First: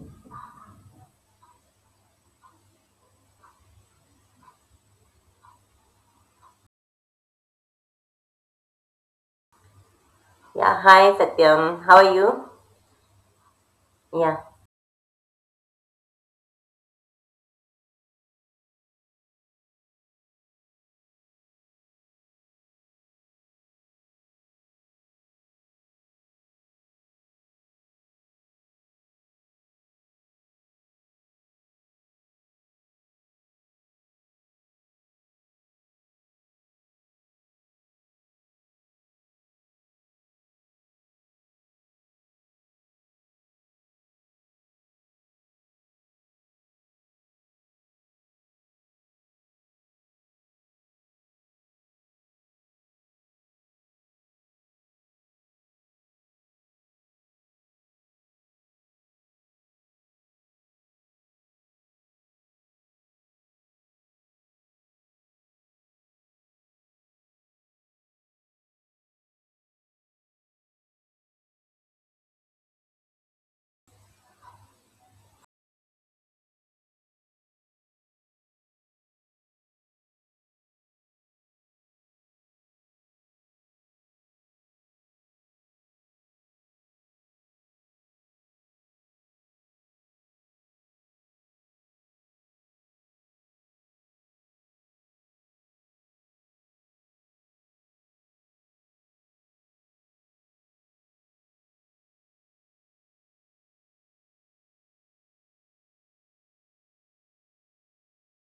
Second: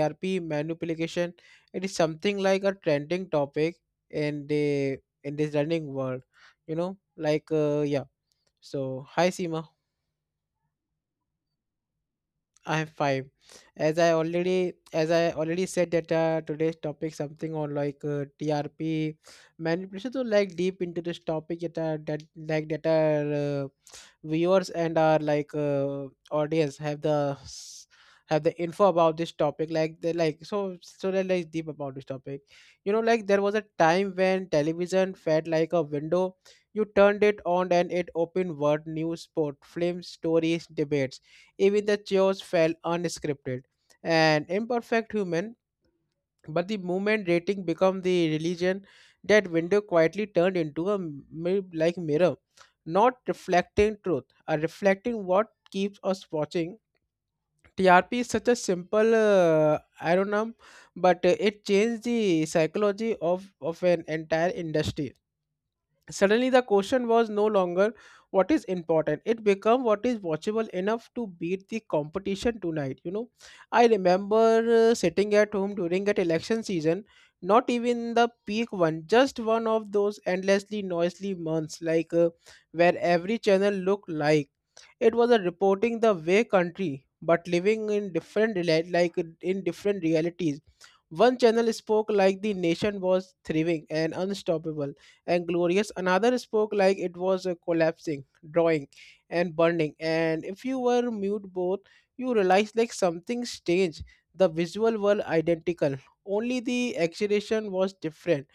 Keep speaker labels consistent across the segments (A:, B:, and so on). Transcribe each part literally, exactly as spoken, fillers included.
A: TRP manipulation. It is something like a trending topic in the in this running world. You know like uh, yeah. So hi Seema.
B: Yeah, hi Satyam. How are you?
A: I have five. As I
B: Yeah,
A: already as I already said that uh, today's topic something on like uh, T R P manipulation. So like deep into this topic that uh, that like that our uh, viewers and our like uh, audience have the s- have the info about this topic. Like they like so so that like deep about this topic. You know, like there was a time when television felt like a window. You turned it on, and it opened world news, sport, films, stories, debates. Even the chaos felt unscripted and imperfect human, but the moment rating become the religion, that window quietly turned into a mi- like mirror, not reflecting truth, or reflecting what keeps us watching. T R P is such a simple uh, ironym, but uh, it changed the psychology of, of an entire industry. Suddenly, the question was no longer what is important. It became what is watchable enough to beat the competition tonight. You know, I remember uh, sitting at home during that election season, not even the peak one, just one of those endlessly noisy months, like uh, where every channel looked like it was a reporting the way country, but living in different rela- like uh, in different realities. One channel spoke like the nation was thriving and unstoppable and glorious. Another spoke like it was uh, collapsing, drawing, and burning. And if you were mute both, you realized like something strange. The visual were identical. Only the exhilaration was different.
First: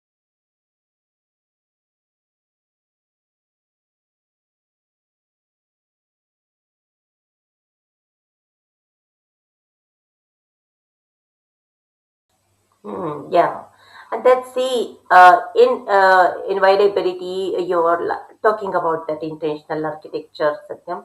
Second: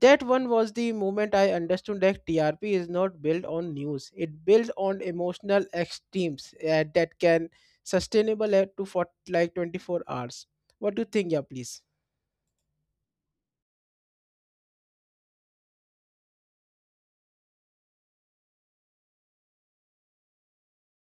A: That one was the moment I understood that T R P is not built on news. It builds on emotional extremes uh, that can sustainable at to for like twenty-four hours. What do you think, yeah, please?
B: hmm yeah. And that's the uh, in uh, inviolability you're la- talking about that intentional architecture, Satyam.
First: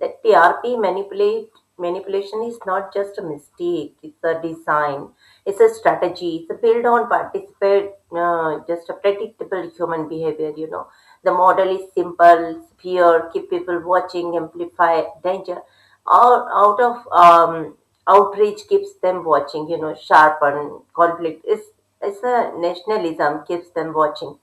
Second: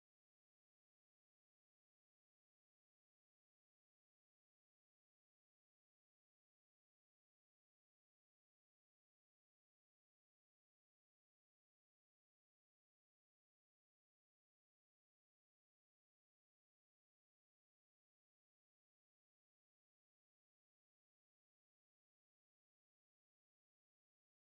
B: That T R P manipulate manipulation is not just a mistake; it's a design, it's a strategy, it's a build on participate, uh, just a predictable human behavior. You know, the model is simple: fear, keep people watching, amplify danger. Out out of um, Outrage keeps them watching. You know, sharpen conflict is it's a nationalism keeps them watching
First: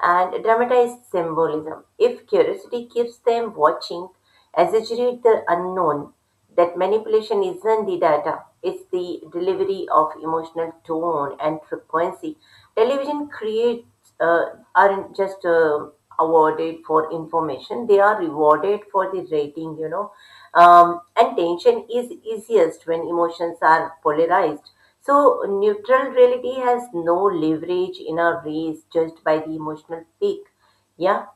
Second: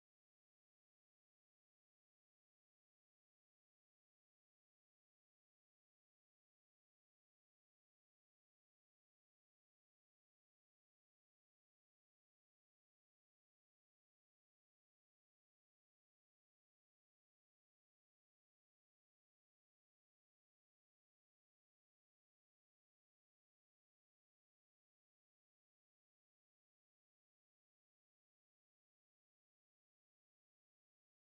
B: and dramatized symbolism if curiosity keeps them watching exaggerate the unknown, that manipulation isn't the data, it's the delivery of emotional tone and frequency. Television creates uh, aren't just uh, awarded for information, they are rewarded for the rating, you know. Um, and tension is easiest when emotions are polarized, so neutral reality has no leverage in a race judged by the emotional peak. Yeah.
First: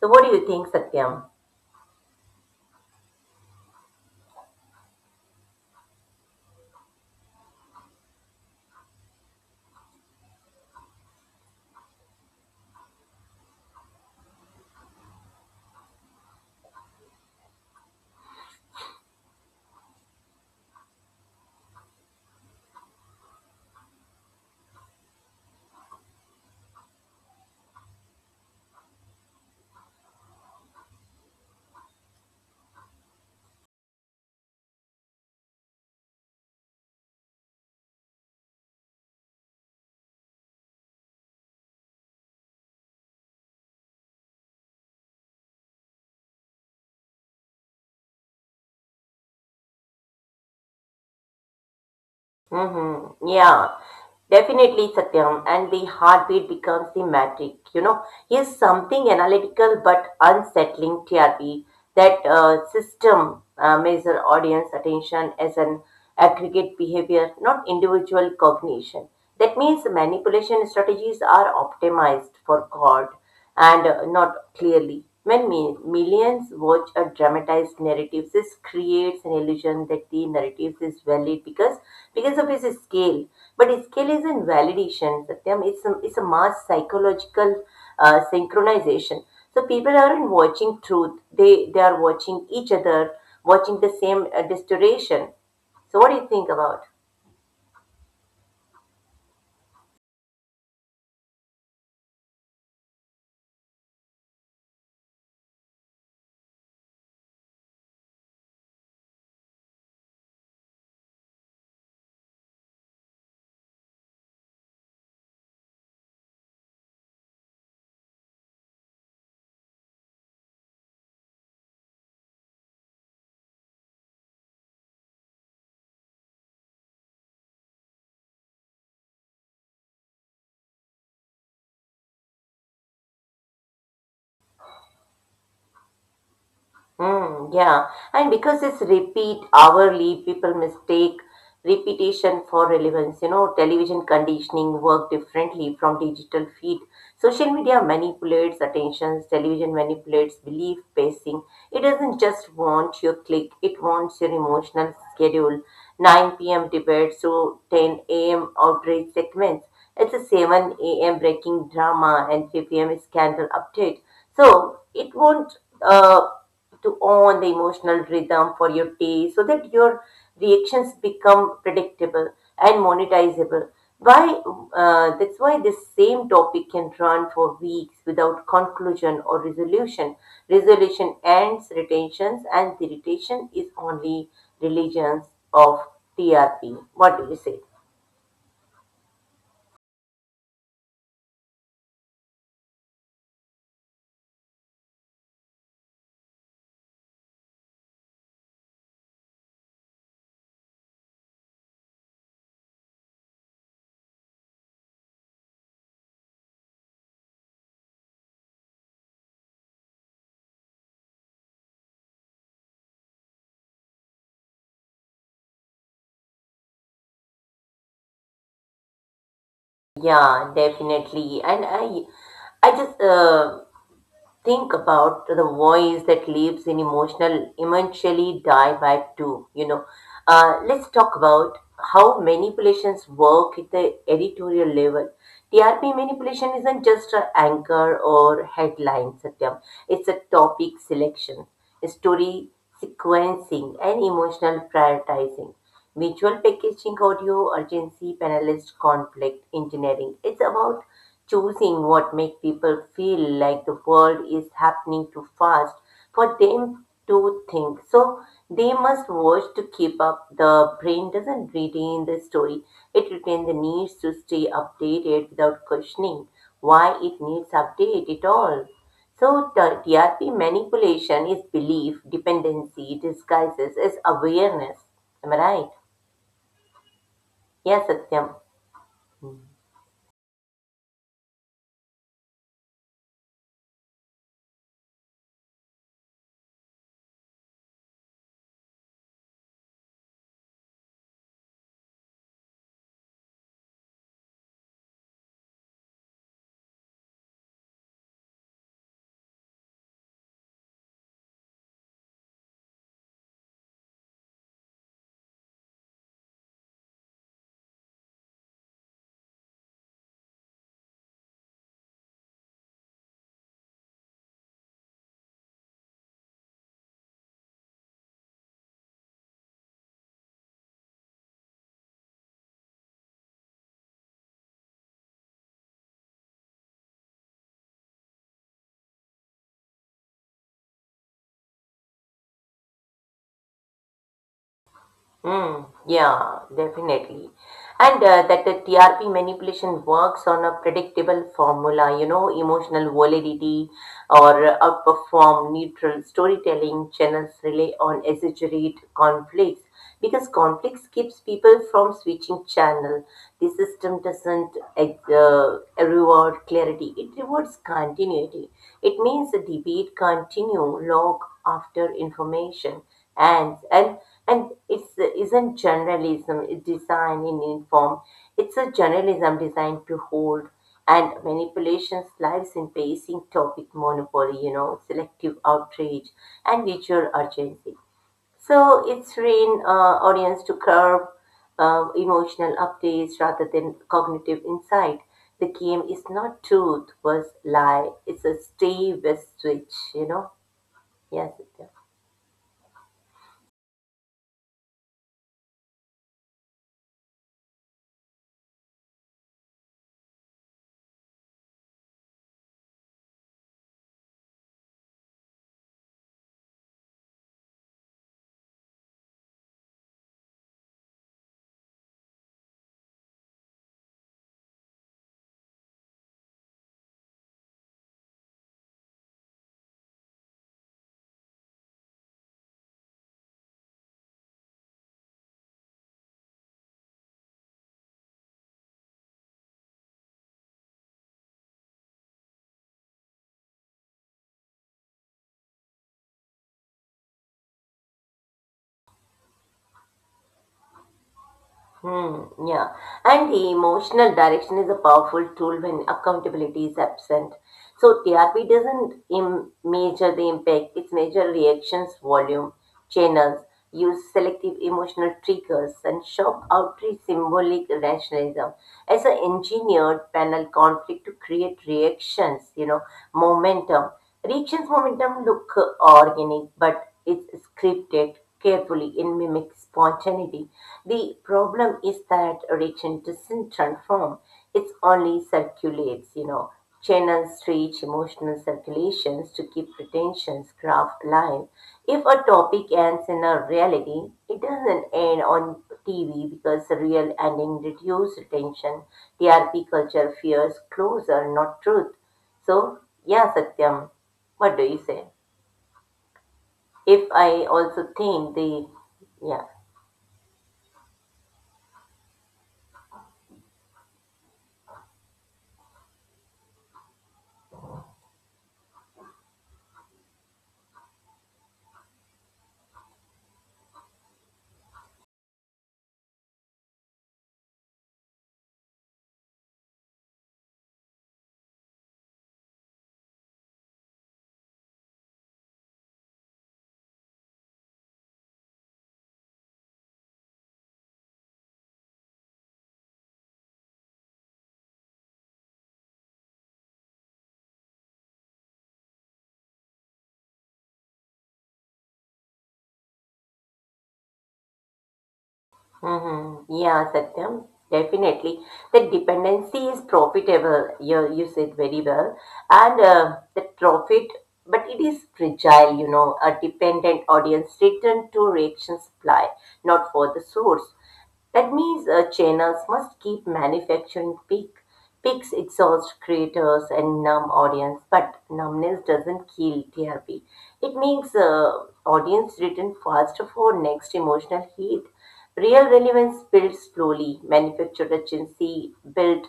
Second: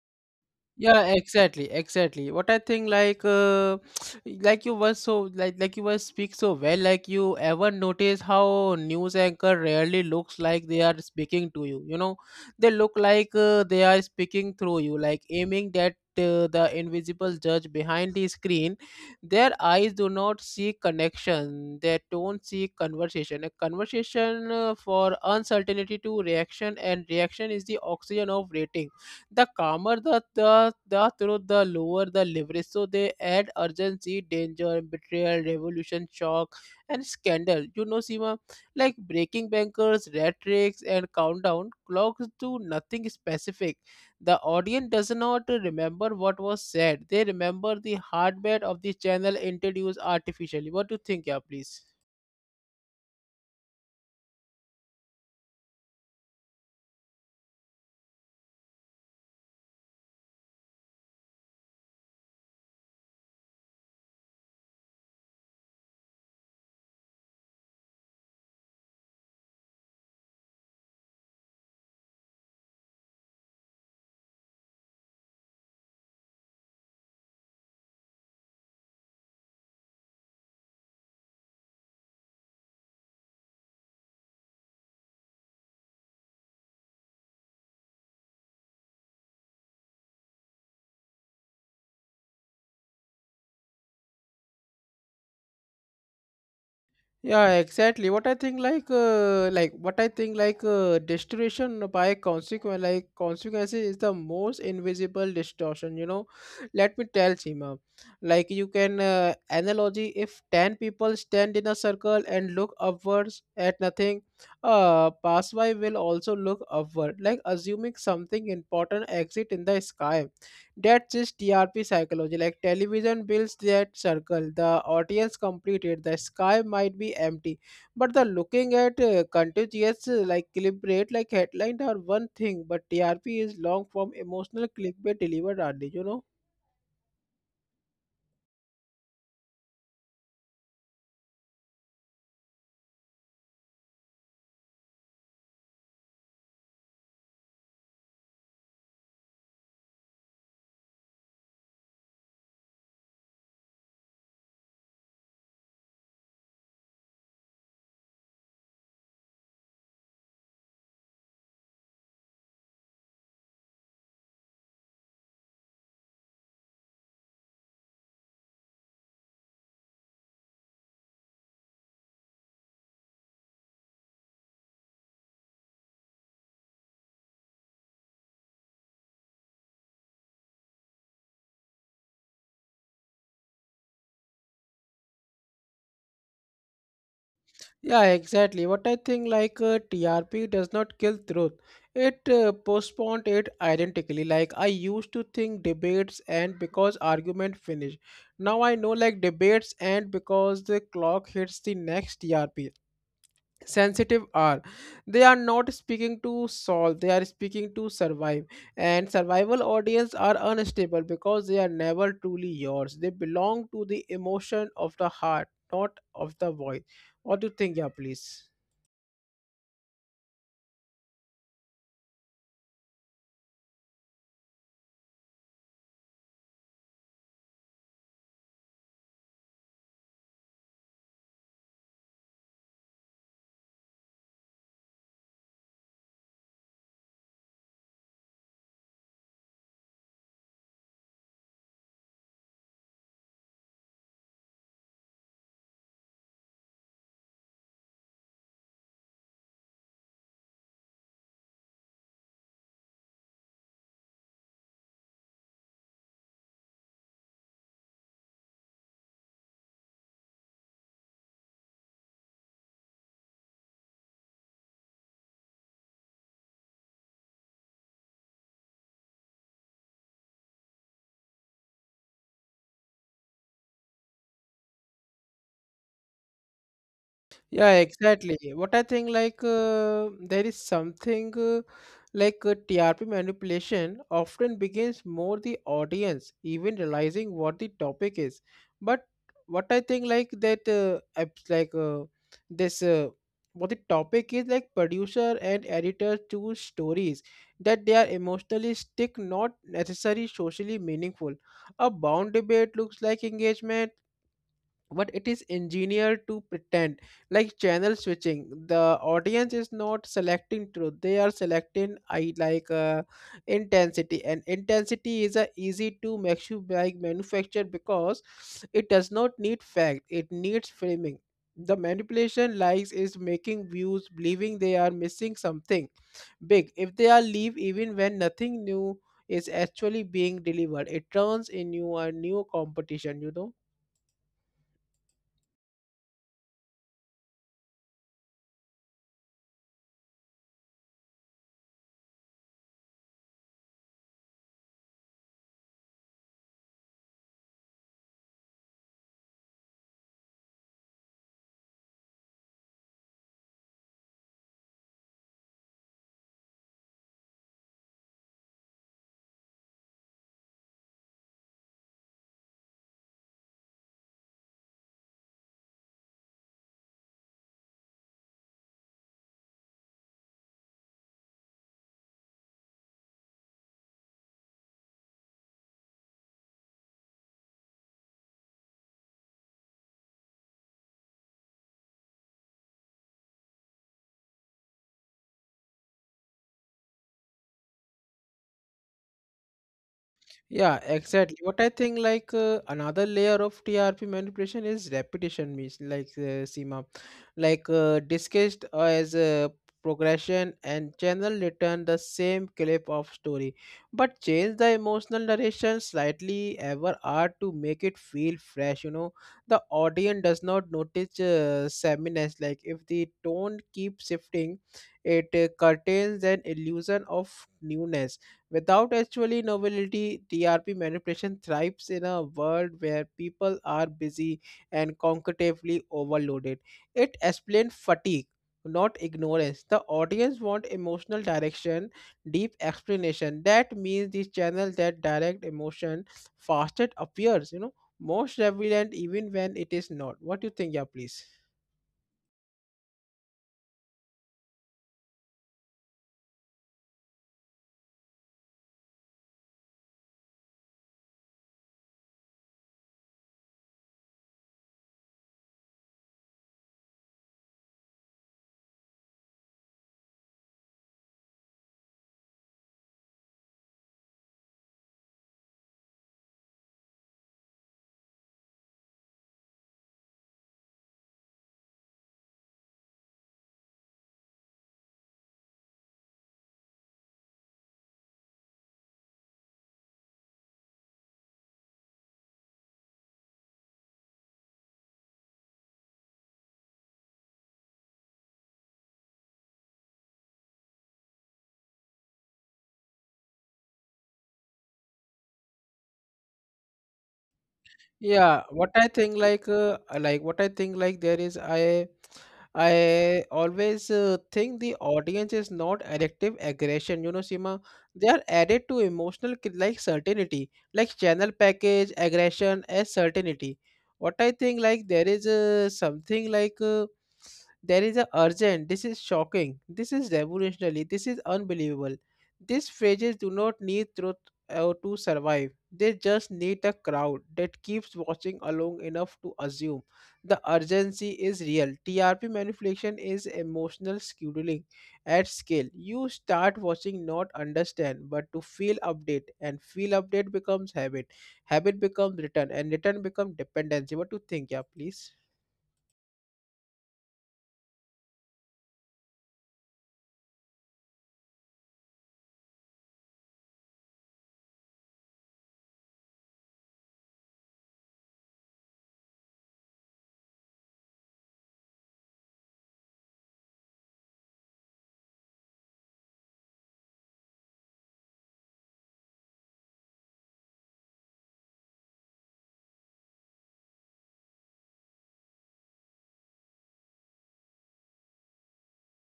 B: So, what do you think,
A: Yeah,
B: Satyam?
A: exactly exactly what I think, like uh, like you were so like like you were speak so well. Like, you ever notice how news anchor rarely looks like they are speaking to you? You know, they look like uh, they are speaking through you, like aiming that uh, the invisible judge behind the screen. Their eyes do not seek connection, they don't seek conversation, a conversation uh, for uncertainty to reaction, and reaction is the oxygen of rating. The calmer the, the, the truth, the lower the leverage. So they add urgency, danger, betrayal, revolution, shock, and scandal. You know, Seema, like breaking bankers, rat tricks, and countdown clocks do nothing specific. The audience does not remember what was said. They remember the heartbeat of the channel introduced artificially. What do you think, yeah, please?
B: Mm-hmm. Yeah, definitely, Satyam. And the heartbeat becomes the metric. You know, is something analytical but unsettling T R P. That uh, system uh, measure audience attention as an aggregate behavior, not individual cognition. That means manipulation strategies are optimized for God and uh, not clearly. When mi- millions watch a dramatized narrative, this creates an illusion that the narrative is valid because because of its scale. But its scale isn't validation, Satyam. It's a, it's a mass psychological uh, synchronization. So people aren't watching truth; they they are watching each other, watching the same uh, distortion. So what do you think about?
A: Yeah, exactly. What I think, like uh, like what I think, like uh, distortion by consequence, like consequences, is the most invisible distortion, you know. Let me tell Seema. Like, you can uh, analogy, if ten people stand in a circle and look upwards at nothing, uh passerby will also look upward, like assuming something important exit in the sky. That's just T R P psychology. Like, television builds that circle. The audience completed. The sky might be empty, but the looking at uh, contiguous uh, like clickbait like headline are one thing, but T R P is long form emotional clickbait delivered early. You know.
B: Mm, yeah, and because it's repeat hourly, people mistake repetition for relevance. You know, television conditioning work differently from digital feed. Social media manipulates attentions, television manipulates belief pacing. It doesn't just want your click, it wants your emotional schedule. nine p m debates to ten a m outrage segments. It's a seven a m breaking drama and three p m scandal update. So it won't. Uh, to own the emotional rhythm for your day so that your reactions become predictable and monetizable. Why, uh, that's why this same topic can run for weeks without conclusion or resolution. Resolution ends retentions, and the retention is only religions of T R P. What do you say?
A: Yeah, exactly. What I think, like uh, T R P does not kill truth; it uh, postponed it identically. Like, I used to think debates end because argument finish. Now I know, like debates end because the clock hits the next T R P sensitive are, they are not speaking to solve, they are speaking to survive. And survival audience are unstable because they are never truly yours. They belong to the emotion of the heart, not of the voice. What do you think, yeah, please?
B: Yeah definitely and i i just uh, Think about the voice that lives in emotional eventually die by too. You know, uh, let's talk about how manipulations work at the editorial level. T R P manipulation isn't just an anchor or headline, Satyam. It's a topic selection, story sequencing, and emotional prioritizing. Visual packaging, audio urgency, panelist conflict, engineering. It's about choosing what make people feel like the world is happening too fast for them to think, so they must watch to keep up. The brain doesn't retain the story, it retains the needs to stay updated without questioning why it needs update at all. So the TRP manipulation is belief dependency disguises as awareness. Am I right?
A: Yeah,
B: Yes, Satyam.
A: exactly. What I think, like, uh, there is something uh, like uh, T R P manipulation often begins more the audience even realizing what the topic is. But what I think, like, that, uh, abs- like, uh, this, uh, what the topic is, like producer and editor choose stories that they are emotionally stick, not necessarily socially meaningful. A bound debate looks like engagement, but it is engineered to pretend, like channel switching. The audience is not selecting truth, they are selecting I like uh, intensity, and intensity is a easy to make you like manufacture because it does not need fact, it needs framing. The manipulation lies is making views believing they are missing something big if they are leave, even when nothing new is actually being delivered. It turns in you a new competition, you know.
B: Mm, yeah, definitely. And uh, that the T R P manipulation works on a predictable formula, you know, emotional validity or outperform neutral storytelling. Channels rely on exaggerate conflicts because conflicts keeps people from switching channel. The system doesn't uh, reward clarity, it rewards continuity. It means the debate continue long after information ends, and and it's isn't journalism design in uniform. It's a journalism designed to hold, and manipulations lives in pacing topic monopoly, you know, selective outrage and visual urgency. So it's train uh, audience to curb uh, emotional updates rather than cognitive insight. The game is not truth versus lie. It's a stay with switch, you know.
A: Yeah,
B: Yes.
A: exactly. What I think, like uh, another layer of T R P manipulation is repetition, means like uh, Seema, like uh, discussed as a progression, and channel return the same clip of story, but change the emotional narration slightly ever are to make it feel fresh. You know, the audience does not notice uh, sameness. Like, if the tone keeps shifting, it uh, curtains an illusion of newness. Without actually novelty, T R P manipulation thrives in a world where people are busy and cognitively overloaded. It explains fatigue, not ignorance. The audience want emotional direction, deep explanation. That means these channels that direct emotion faster appears, you know, most relevant even when it is not. What do you think, yeah, please?
B: Hmm, yeah. And the emotional direction is a powerful tool when accountability is absent. So T R P doesn't im- measure the impact, it measures reactions, volume, channels, use selective emotional triggers, and shock outreach symbolic rationalism. As an engineered panel conflict to create reactions, you know, momentum. Reactions momentum look uh, organic, but is scripted carefully and mimics spontaneity. The problem is that religion doesn't transform, it only circulates, you know, channels reach emotional circulations to keep pretensions craft alive. If a topic ends in a reality, it doesn't end on T V because the real ending reduces attention. T R P culture fears closer, not truth. So, yeah, Satyam, what do you say? If I also think
A: Yeah,
B: the
A: what I think,
B: yeah,
A: like uh, uh, like what I think, like, there is I I always uh, think the audience is not addictive aggression. You know, Seema, they are added to emotional ki- like certainty, like channel package aggression as certainty. What I think, like, there is uh, something like uh, there is a urgent. This is shocking. This is revolutionary. This is unbelievable. These phrases do not need truth uh, to survive, they just need a crowd that keeps watching along enough to assume the urgency is real. T R P manipulation is emotional scheduling at scale. You start watching not understand, but to feel update, and feel update becomes habit. Habit becomes return, and return becomes dependency. What do you think? Yeah, please.
B: hmm yeah, Satyam, definitely. The dependency is profitable. You you said very well, and uh, the profit, but it is fragile. You know, a dependent audience return to reaction supply, not for the source. That means uh, channels must keep manufacturing peak, peaks exhaust creators and numb audience, but numbness doesn't kill T R P. It makes uh, audience return faster for next emotional heat. Real relevance builds slowly, manufactured urgency built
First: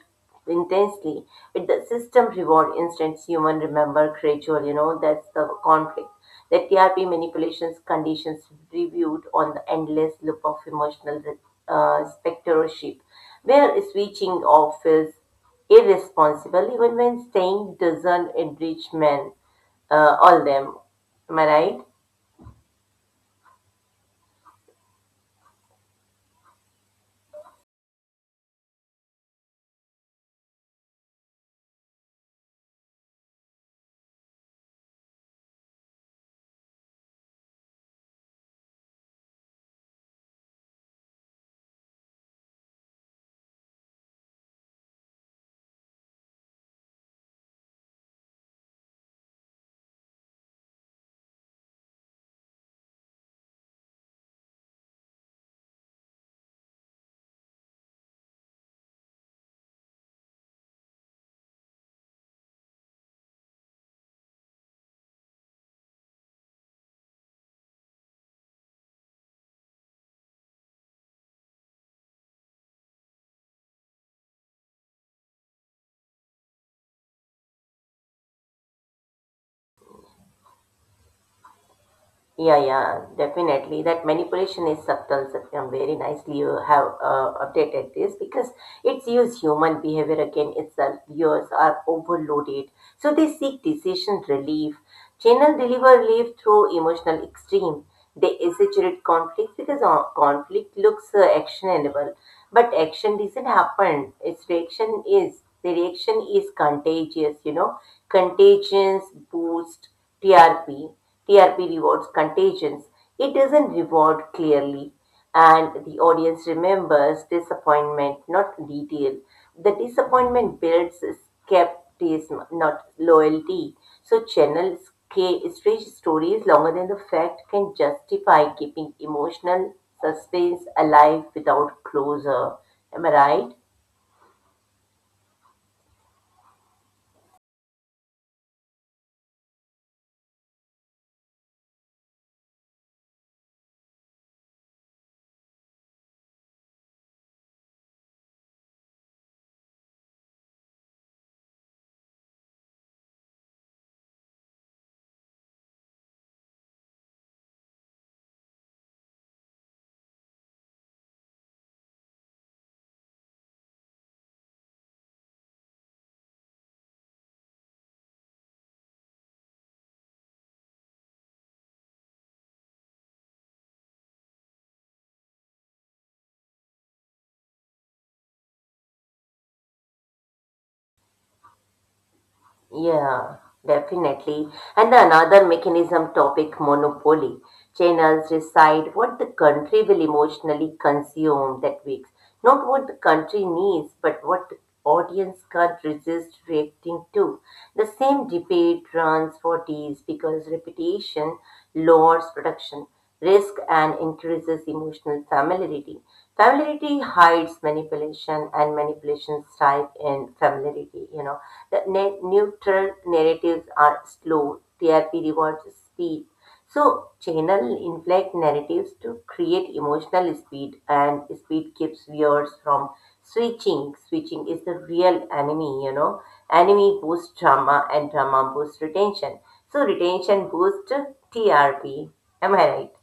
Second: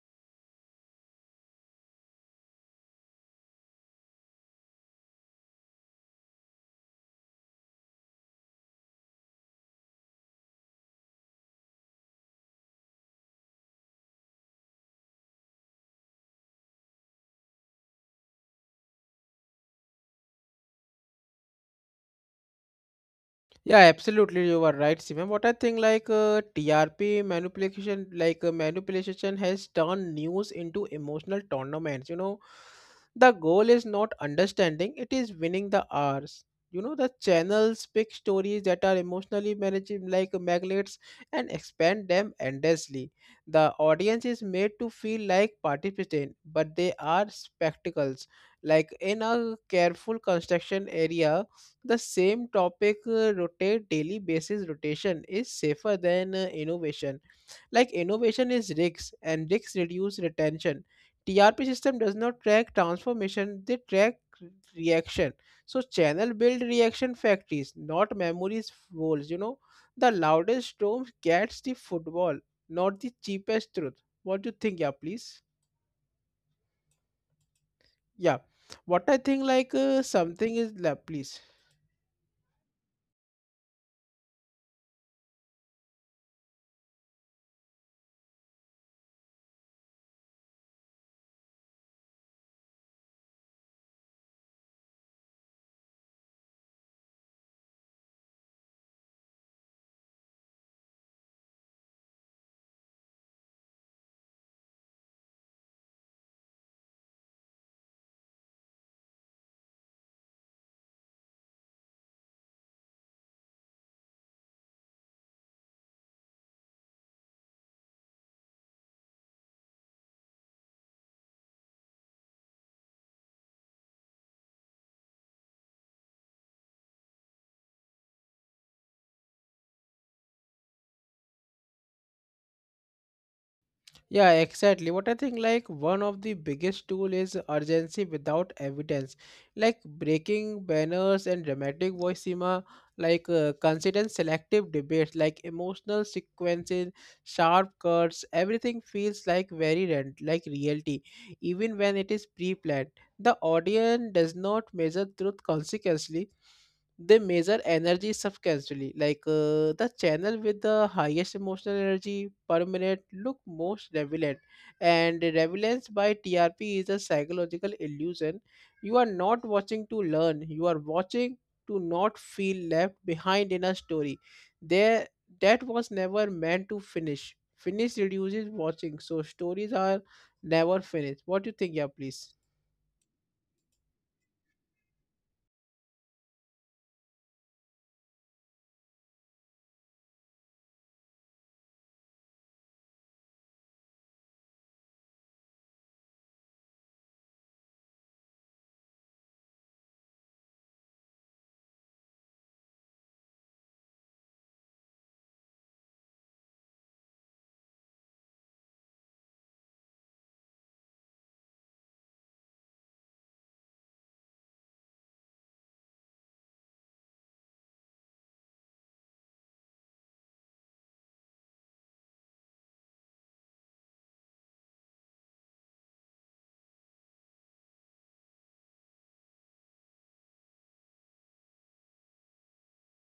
B: intensely, with the system reward instance human remember gradual, you know. That's the conflict. The TRP manipulations conditions reviewed on the endless loop of emotional uh, spectatorship where switching off feels irresponsible even when staying doesn't enrich men, uh, all them. Am I right?
A: Yeah, absolutely, you are right, Simon. What I think, like uh, T R P manipulation, like uh, manipulation has turned news into emotional tournaments. You know, the goal is not understanding; it is winning the hours. You know, the channels pick stories that are emotionally managing, like magnets, and expand them endlessly. The audience is made to feel like participant, but they are spectacles. Like, in a careful construction area, the same topic uh, rotate daily basis. Rotation is safer than uh, innovation. Like, innovation is risks, and risks reduce retention. T R P system does not track transformation, they track reaction. So channel build reaction factories, not memories walls, you know. The loudest storm gets the football, not the cheapest truth. What do you think, yeah, please? Yeah what I think like uh, something is la please
B: Yeah, yeah, definitely. That manipulation is subtle, Satyam. Very nicely you have uh, updated this because it's used human behavior again itself. Viewers are overloaded, so they seek decision relief. Channel deliver relief through emotional extreme. They exaggerate conflict because uh, conflict looks uh, actionable, but action doesn't happen. Its reaction is the reaction is contagious. You know, contagions boost T R P. T R P rewards contagions, it doesn't reward clearly. And the audience remembers disappointment, not detail. The disappointment builds skepticism, not loyalty. So, channel K strange stories longer than the fact can justify, keeping emotional suspense alive without closure. Am I right?
A: Yeah, exactly. What I think, like, one of the biggest tool is urgency without evidence, like breaking banners and dramatic voicema, like uh, consistent selective debates, like emotional sequences, sharp cuts. Everything feels like very rent, like reality, even when it is pre-planned. The audience does not measure truth consequently, they measure energy subcasually, like uh, the channel with the highest emotional energy per minute look most relevant, and relevance by T R P is a psychological illusion. You are not watching to learn, you are watching to not feel left behind in a story there that was never meant to finish. Finish reduces watching, so stories are never finished. What do you think, yeah, please?
B: Yeah, definitely. And another mechanism topic monopoly. Channels decide what the country will emotionally consume that week. Not what the country needs, but what the audience can't resist reacting to. The same debate runs for days because repetition lowers production risk and increases emotional familiarity. Familiarity hides manipulation, and manipulation thrive in familiarity. You know, the ne- neutral narratives are slow. T R P rewards speed. So channel inflect narratives to create emotional speed, and speed keeps viewers from switching. Switching is the real enemy. You know, enemy boosts drama, and drama boosts retention. So retention boosts T R P. Am I right?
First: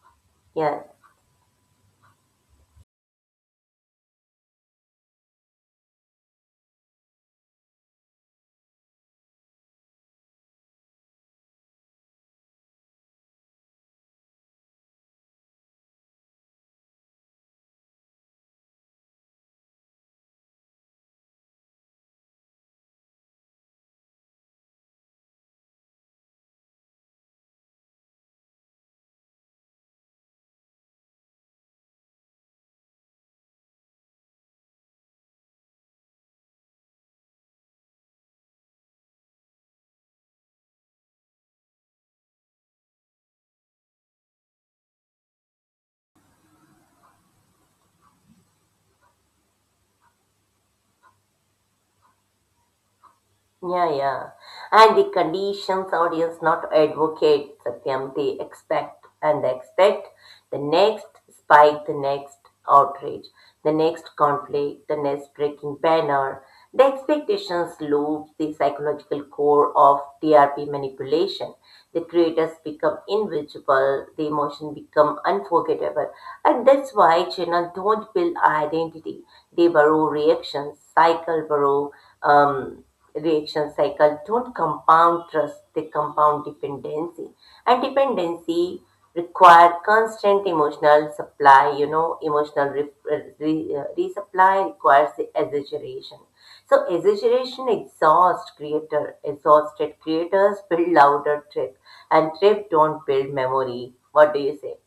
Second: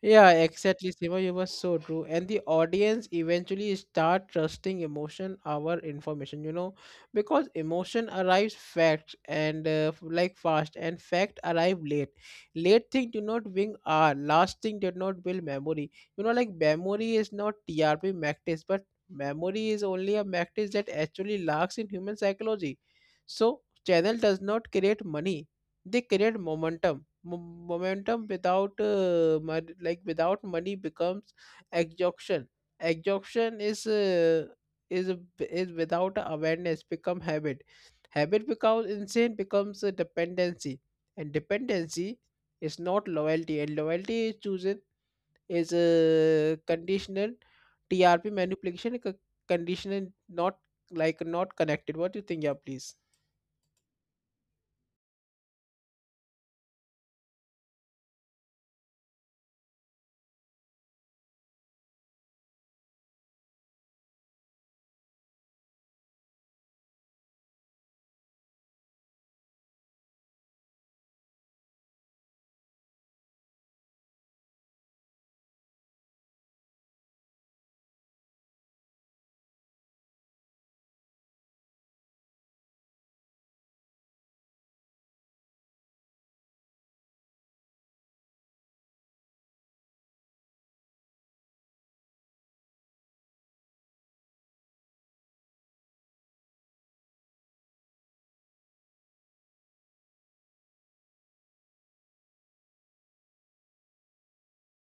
A: Yeah,
B: Yeah,
A: exactly, Siva. You were so true. And the audience eventually start trusting emotion our information, you know, because emotion arrives fact and uh, f- like fast, and fact arrive late. Late thing do not win R. Last thing did not build memory. You know, like memory is not T R P practice, but memory is only a practice that actually lacks in human psychology. So channel does not create money. They create momentum. Mo- momentum without uh, mon- like without money becomes exhaustion. Exhaustion is uh, is is without awareness become habit. Habit becomes insane becomes a dependency, and dependency is not loyalty, and loyalty is chosen, is a conditional. T R P manipulation is a conditional, not like not connected. What do you think, yeah, please?
B: yeah, yeah. And the conditions audience not advocate, Satyam, they expect, and they expect the next spike, the next outrage, the next conflict, the next breaking banner. The expectations loops the psychological core of T R P manipulation. The creators become invisible, the emotion become unforgettable. And that's why channels don't build identity. De Barrow reaction cycle, Barrow um, reaction cycle don't compound trust, they compound dependency. And dependency require constant emotional supply, you know, emotional re- re- uh, resupply requires the exaggeration. So exaggeration exhausts creator, exhausted creators build louder trip, and trip don't build memory. What do you say?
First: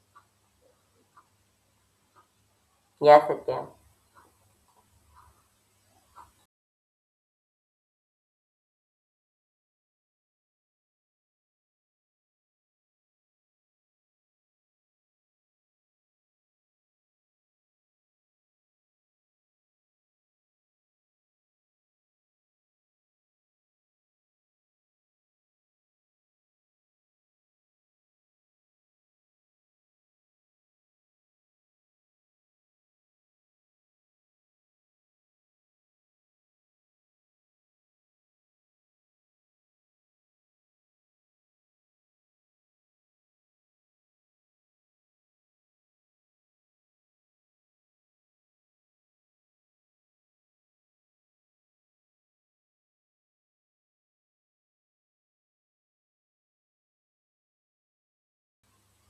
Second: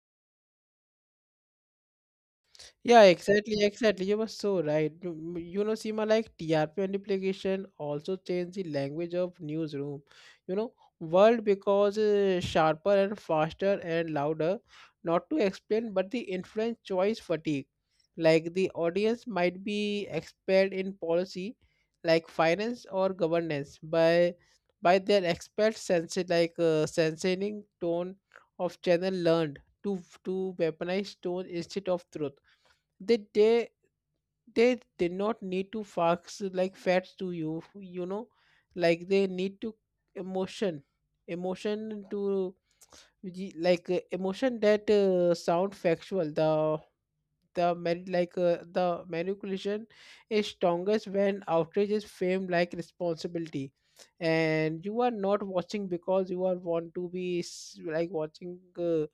A: Yeah,
B: Yes,
A: exactly,
B: Satyam.
A: exactly. You were so right. You m- you know, Seema, like T R P multiplication also changed the language of newsroom. You know, world because uh, sharper and faster and louder. Not to explain, but the influence choice fatigue. Like the audience might be expert in policy, like finance or governance, by by their expert sense, like uh, sensing tone of channel learned to to weaponize tone instead of truth. They they they did not need to fax like facts to you, you know like they need to emotion emotion to ye- like uh, emotion that uh, sound factual. The the man- like uh, the manipulation is strongest when outrage is fame like responsibility, and you are not watching because you are want to be s- like watching, uh,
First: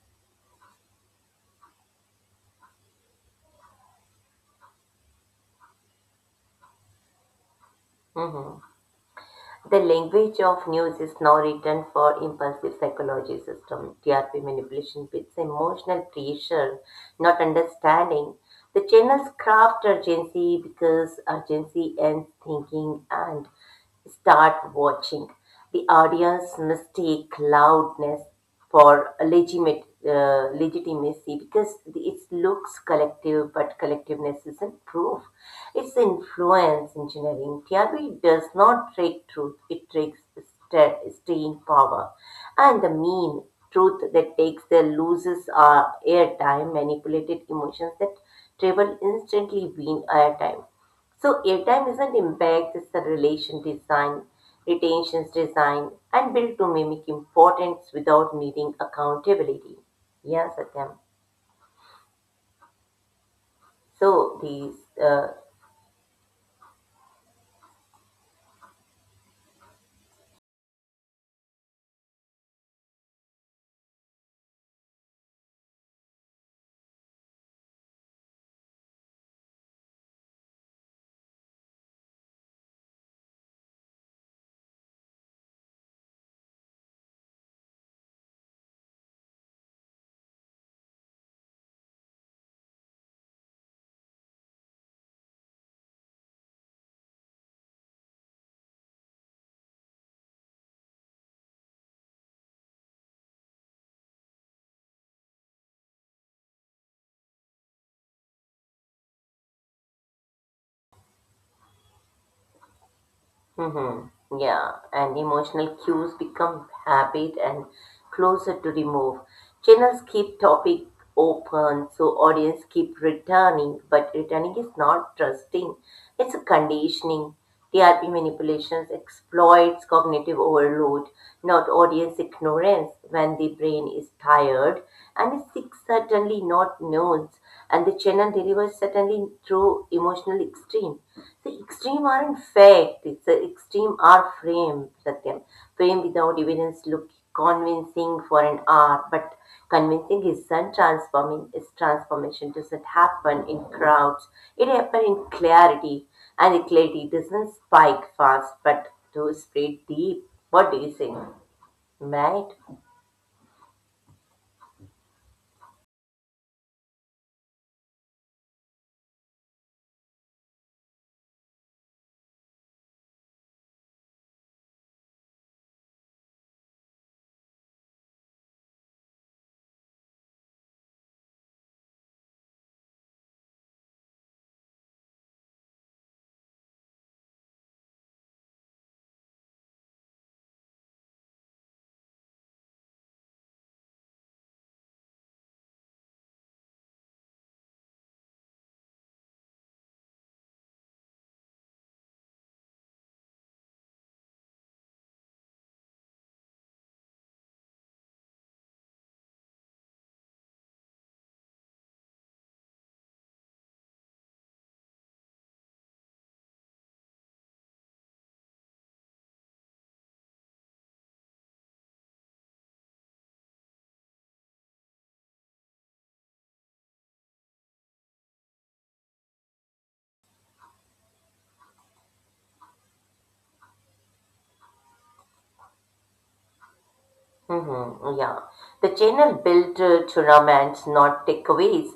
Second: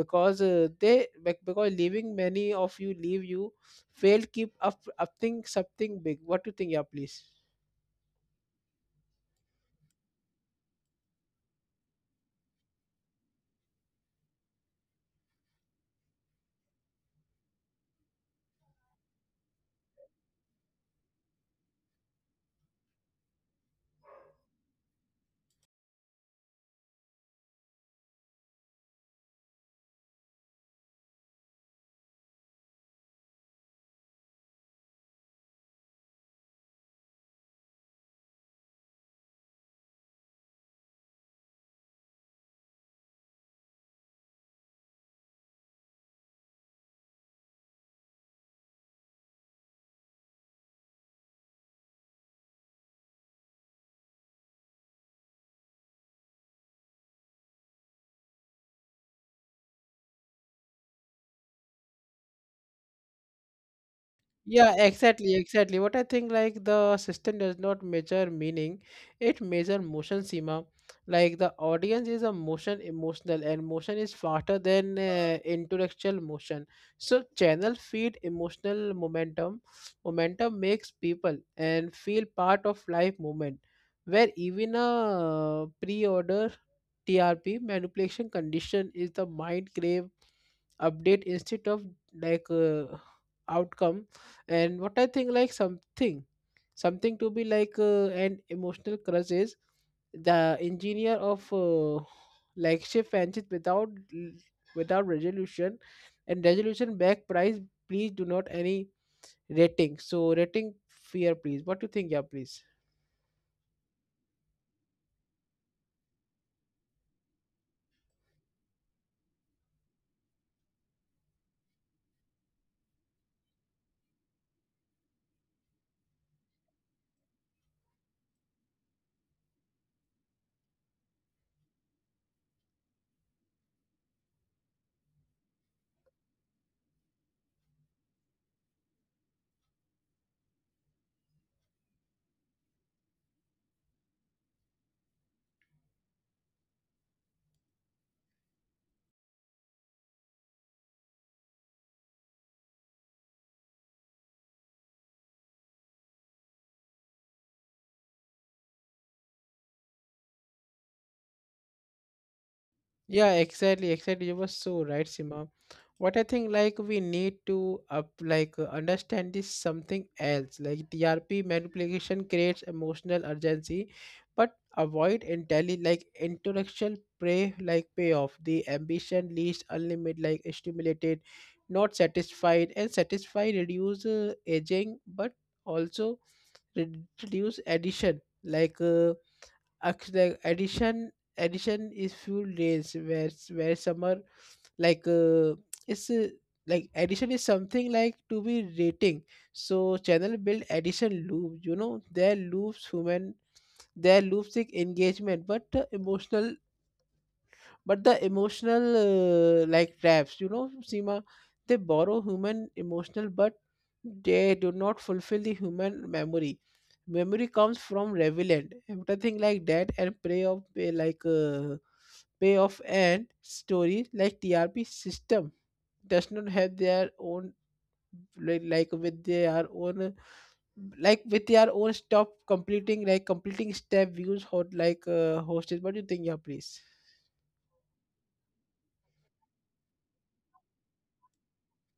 A: because uh, they bec- because leaving many of you leave you fail keep up up think something big. What do you think? Yeah, please.
B: Mm-hmm. The language of news is now written for impulsive psychology system, T R P manipulation with emotional pressure, not understanding. The channels craft urgency because urgency ends thinking and start watching. The audience mistake loudness for a legitimate uh, legitimacy because it looks collective, but collectiveness isn't proof. It's influence engineering. Theory does not trick truth; it tricks sta- staying power. And the mean truth that takes the loses uh, airtime, manipulated emotions that travel instantly win airtime. So airtime isn't impact, it's a relation design, retentions design, and built to mimic importance without needing accountability. Yeah, Satyam. So
A: Yeah,
B: these uh,
A: exactly, exactly. What I think like the system does not measure meaning, it measures motion, Seema. Like the audience is a motion emotional and motion is faster than uh, intellectual motion. So channel feed emotional momentum. Momentum makes people and feel part of life movement where even a pre-order T R P manipulation condition is the mind crave update instead of like uh, outcome. And what I think like something something to be like uh, an emotional crush is the engineer of uh, like shift franchise without without resolution, and resolution back price. Please do not any rating, so rating fear. Please, what do you think? Yeah, please.
B: mm-hmm. Yeah, and emotional cues become habit and closer to remove. Channels keep topic open, so audience keep returning, but returning is not trusting. It's a conditioning. T R P manipulations exploits cognitive overload, not audience ignorance. When the brain is tired and is sick, certainly not knows, and the channel delivers certainly through emotional extreme. The extreme are in fact, it's the extreme are framed, Satyam. Frame without evidence look convincing for an hour, but convincing isn't transforming, is transformation doesn't happen in crowds. It happens in clarity, and the clarity doesn't spike fast, but to spread deep. What do you think? Right?
A: Yeah, exactly, exactly. You were so right, Sima. What I think, like, we need to up, like, uh, understand this something else. Like, T R P manipulation creates emotional urgency, but avoid intelli like intellectual prey like payoff. The ambition leads unlimited, like stimulated, not satisfied, and satisfied reduce uh, aging, but also reduce addition. Like. Uh, Ac- the addition Addition is few days where where summer like uh, it's uh, like addition is something like to be rating. So channel build addition loop, you know, their loops human, their loops like engagement but uh, emotional but the emotional, uh, like traps, you know, Seema, they borrow human emotional, but they do not fulfill the human memory. Memory comes from relevant, everything like that, and play of eh, like uh, pay off and stories like T R P system does not have their own like like with their own uh, like with their own stop completing like completing step views hot like uh, hosted. What do you think? Yeah, please.
B: Mm-hmm. Oh, yeah. The channel built uh, to romance, not takeaways.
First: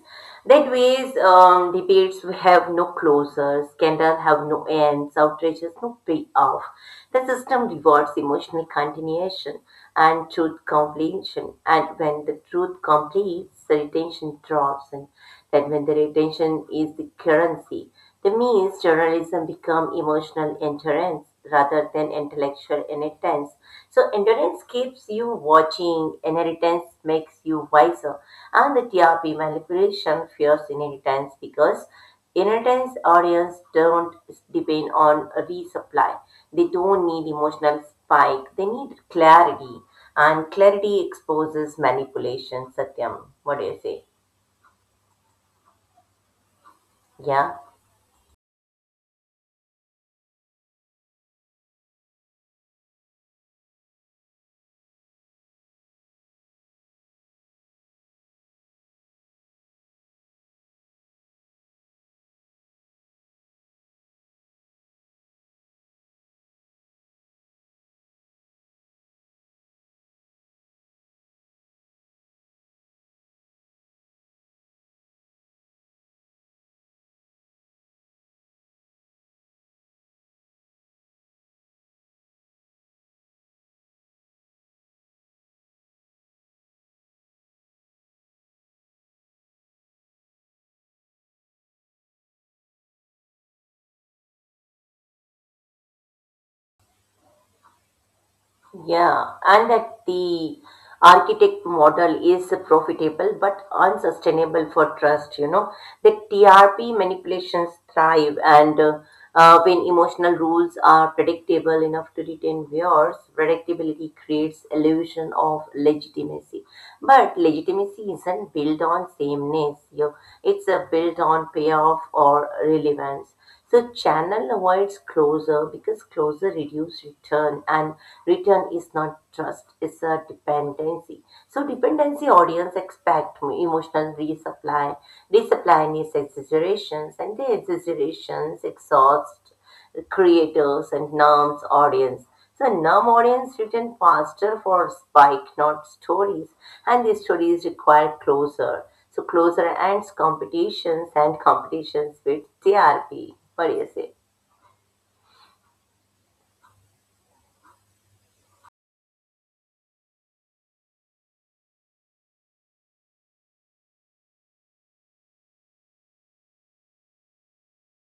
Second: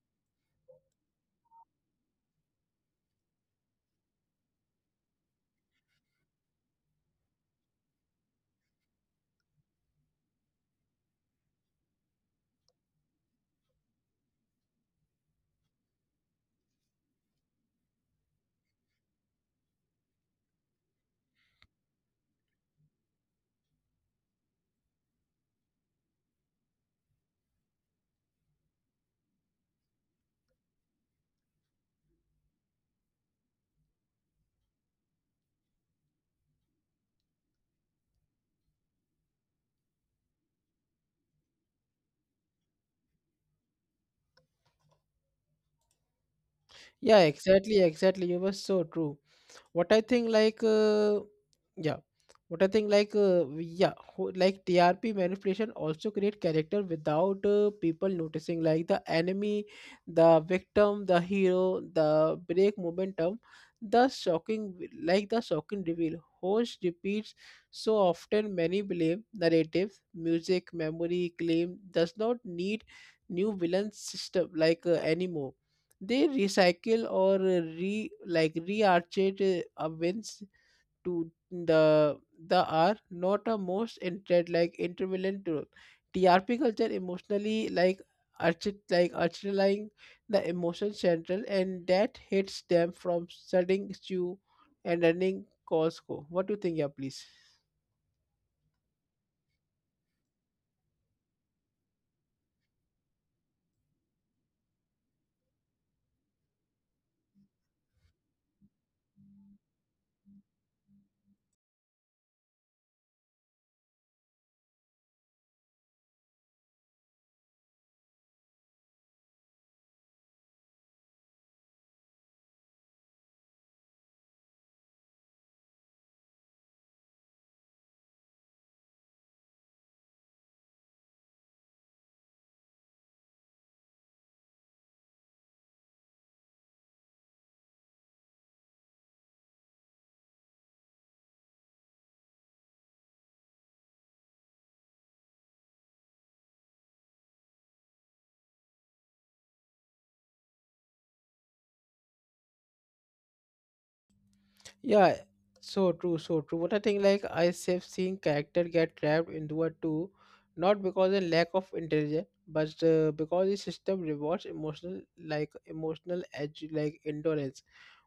B: That ways, um, debates have no closure, scandal have no ends, outrage has no payoff. The system rewards emotional continuation and truth completion. And when the truth completes, the retention drops. And then when the retention is the currency. The means journalism become emotional endurance rather than intellectual inheritance. So endurance keeps you watching, inheritance makes you wiser, and the T R P manipulation fears inheritance because inheritance audience don't depend on resupply. They don't need emotional spike. They need clarity, and clarity exposes manipulation. Satyam, what do you say?
A: Yeah,
B: Yeah.
A: exactly, exactly. You were so true. What I think, like, uh, yeah, what I think, like, uh, we- yeah, ho- like T R P manipulation also create character without uh, people noticing, like the enemy, the victim, the hero, the break momentum, the shocking, w- like the shocking reveal. Host repeats so often many blame narratives, music, memory, claim does not need new villain system like uh, anymore. They recycle or uh, re like rearchate uh, ovens to the the are not a most inter like intermittent role. T R P culture emotionally like archi like architecting the emotion central, and that hits them from studying stew and running Costco. What do you think? Yeah, please.
B: Yeah, and that the architect model is profitable but unsustainable for trust, you know. The T R P manipulations thrive, and uh, uh, when emotional rules are predictable enough to retain viewers, predictability creates illusion of legitimacy. But legitimacy isn't built on sameness, you know. It's a built on payoff or relevance. So channel avoids closure because closure reduces return, and return is not trust, it's a dependency. So dependency audience expect emotional resupply, resupply needs exaggerations and the exaggerations exhaust creators and N U M's audience. So N U M audience written faster for spike, not stories, and the stories require closer. So closer ends competitions and competitions with T R P. What do you say?
A: Yeah, so true, so true. But I think like I have seen character get trapped into a two, not because of lack of intelligence, but uh, because the system rewards emotional like emotional edge like endurance.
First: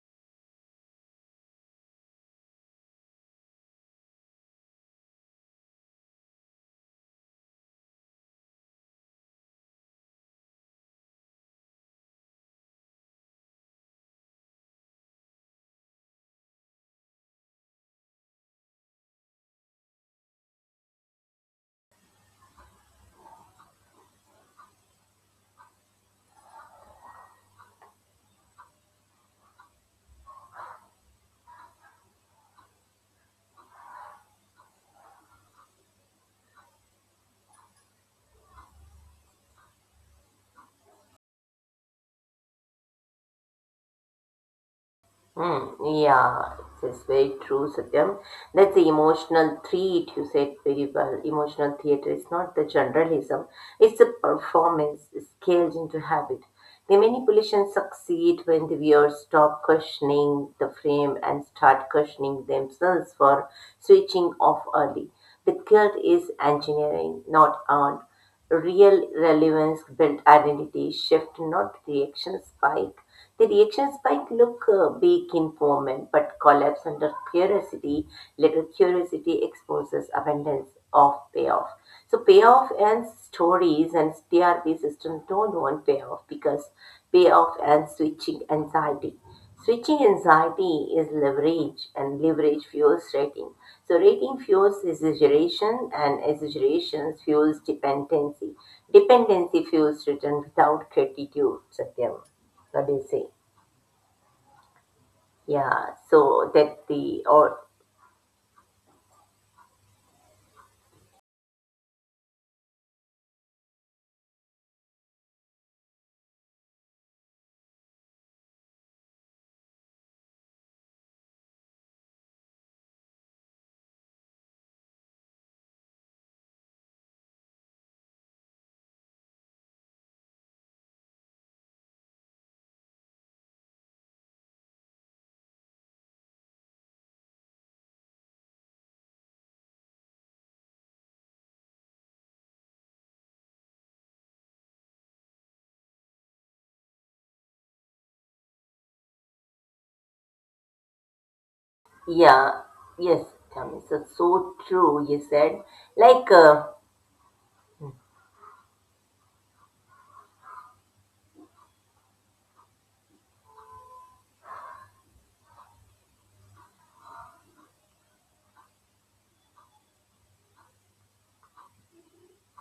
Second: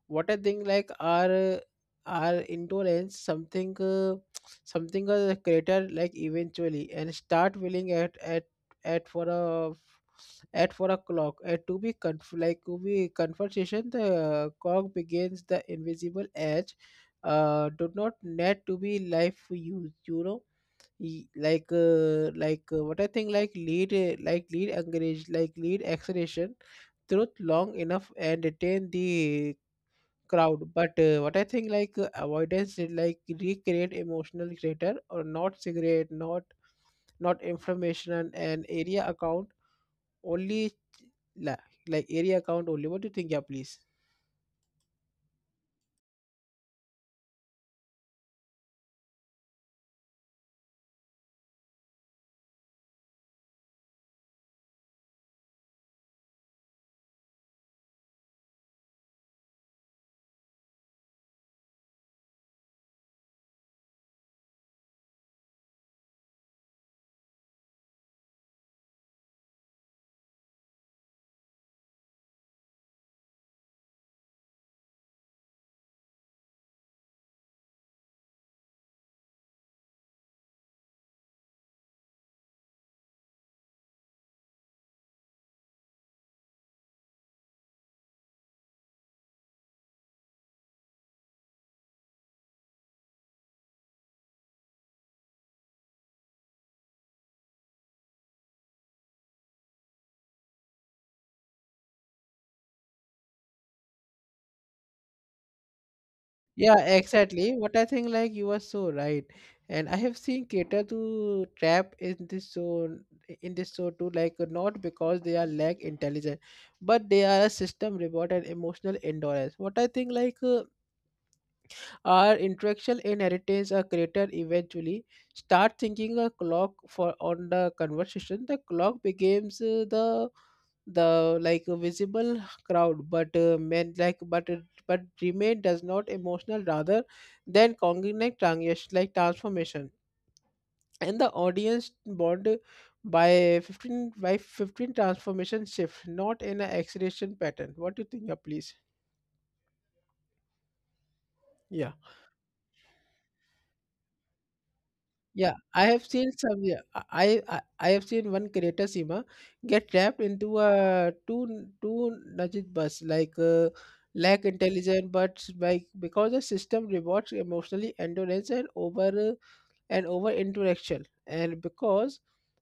A: What I think like our uh, our endurance something uh, something a creator like eventually and start willing at at at for a at four o'clock, uh, to be conf- like to be conversation, the cog begins the invisible edge. Uh, do not need to be life for you, you know. Y- Like, uh, like uh, what I think, like lead, uh, like lead engage, like lead acceleration truth long enough and retain the crowd, but uh, what I think like uh, avoidance did like recreate emotional crater or not cigarette, not not information and area account only la like area count only. What do you think? Yeah, please.
B: Hmm, yeah, it's very true, Satyam. That's the emotional treat you said very well. Emotional theatre is not the generalism, it's a performance scaled into habit. The manipulations succeed when the viewers stop questioning the frame and start questioning themselves for switching off early. The guilt is engineering, not earned. Real relevance built identity shift, not reaction spike. The reaction spike look uh, big in moment but collapse under curiosity. Little curiosity exposes abundance of payoff. So payoff and stories and T R P system don't want payoff because payoff and switching anxiety. Switching anxiety is leverage, and leverage fuels rating. So, rating fuels exaggeration, and exaggeration fuels dependency. Dependency fuels return without gratitude, Satyam. What do you say? Yeah, so
A: Yeah,
B: that the,
A: exactly.
B: or,
A: What I think, like you are so right, and I have seen cater to trap in this zone, in this show too. Like not because they are lack intelligent, but they are a system reward and emotional endurance. What I think, like. Uh, Our intellectual inheritance, a creator eventually start thinking a clock for on the conversation. The clock becomes uh, the the like a visible crowd, but uh, men like but it- but remain does not emotional rather than cognitive transition like transformation, and the audience bond by fifteen by fifteen transformation shift, not in an acceleration pattern. What do you think? Yeah, please. Yeah.
B: yeah, yes, Tammy, so, so true, you
A: Yeah,
B: said.
A: I have
B: Like,
A: seen some.
B: uh,
A: Yeah, I, I I have seen one creator, Seema, get trapped into a two two nudged bus like uh, lack intelligence, but like because the system rewards emotionally endurance and over uh, and over interaction, and because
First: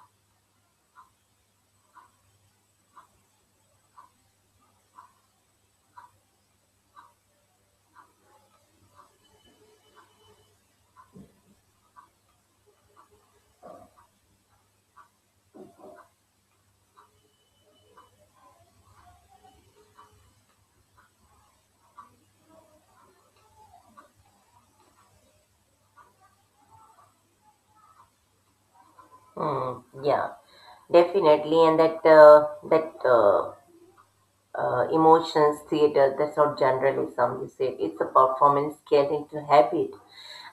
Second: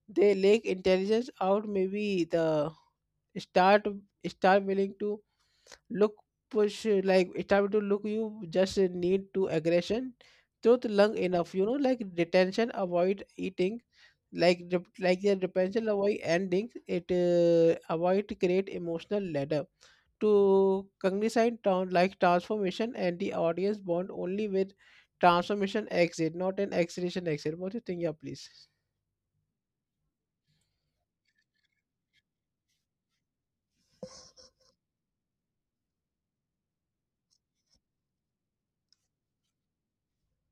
A: they lack intelligence out, maybe the start start willing to look push uh, like start to look you just uh, need to aggression don't lung enough, you know, like detention avoid eating like dep- like the detention avoid ending it uh, avoid create emotional ladder to cognizant town like transformation, and the audience bond only with transformation exit, not an acceleration exit. What do you think? Yeah, please.
B: hmm, yeah, definitely. And that, uh, that, uh, uh, emotions, theater, that's not generalism, you said. It's a performance get into habit.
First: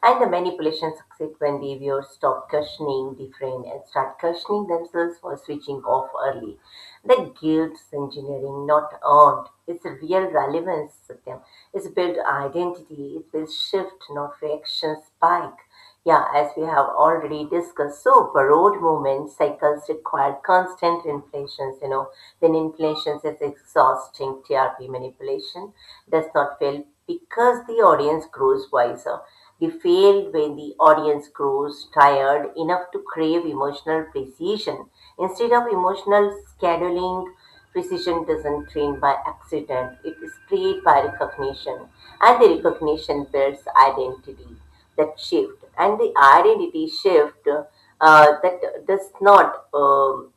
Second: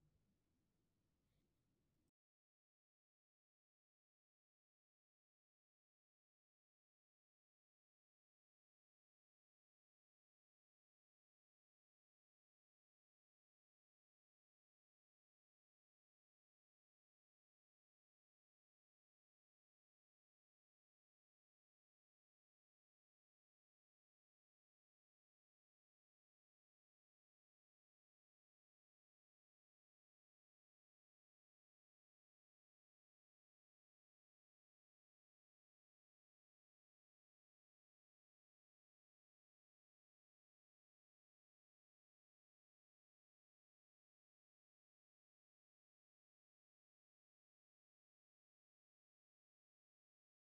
B: And the manipulation succeed when the viewers stop questioning the frame and start questioning themselves for switching off early. The guilt's engineering, not earned. It's a real relevance, Satyam. It's built identity. It will shift, not reaction spike. Yeah, as we have already discussed, so borrowed movement cycles require constant inflations. You know, when inflations is exhausting, T R P manipulation does not fail because the audience grows wiser. They fail when the audience grows tired enough to crave emotional precision. Instead of emotional scheduling, precision doesn't train by accident. It is created by recognition, and the recognition builds identity that shift and the identity shift uh, that does not um,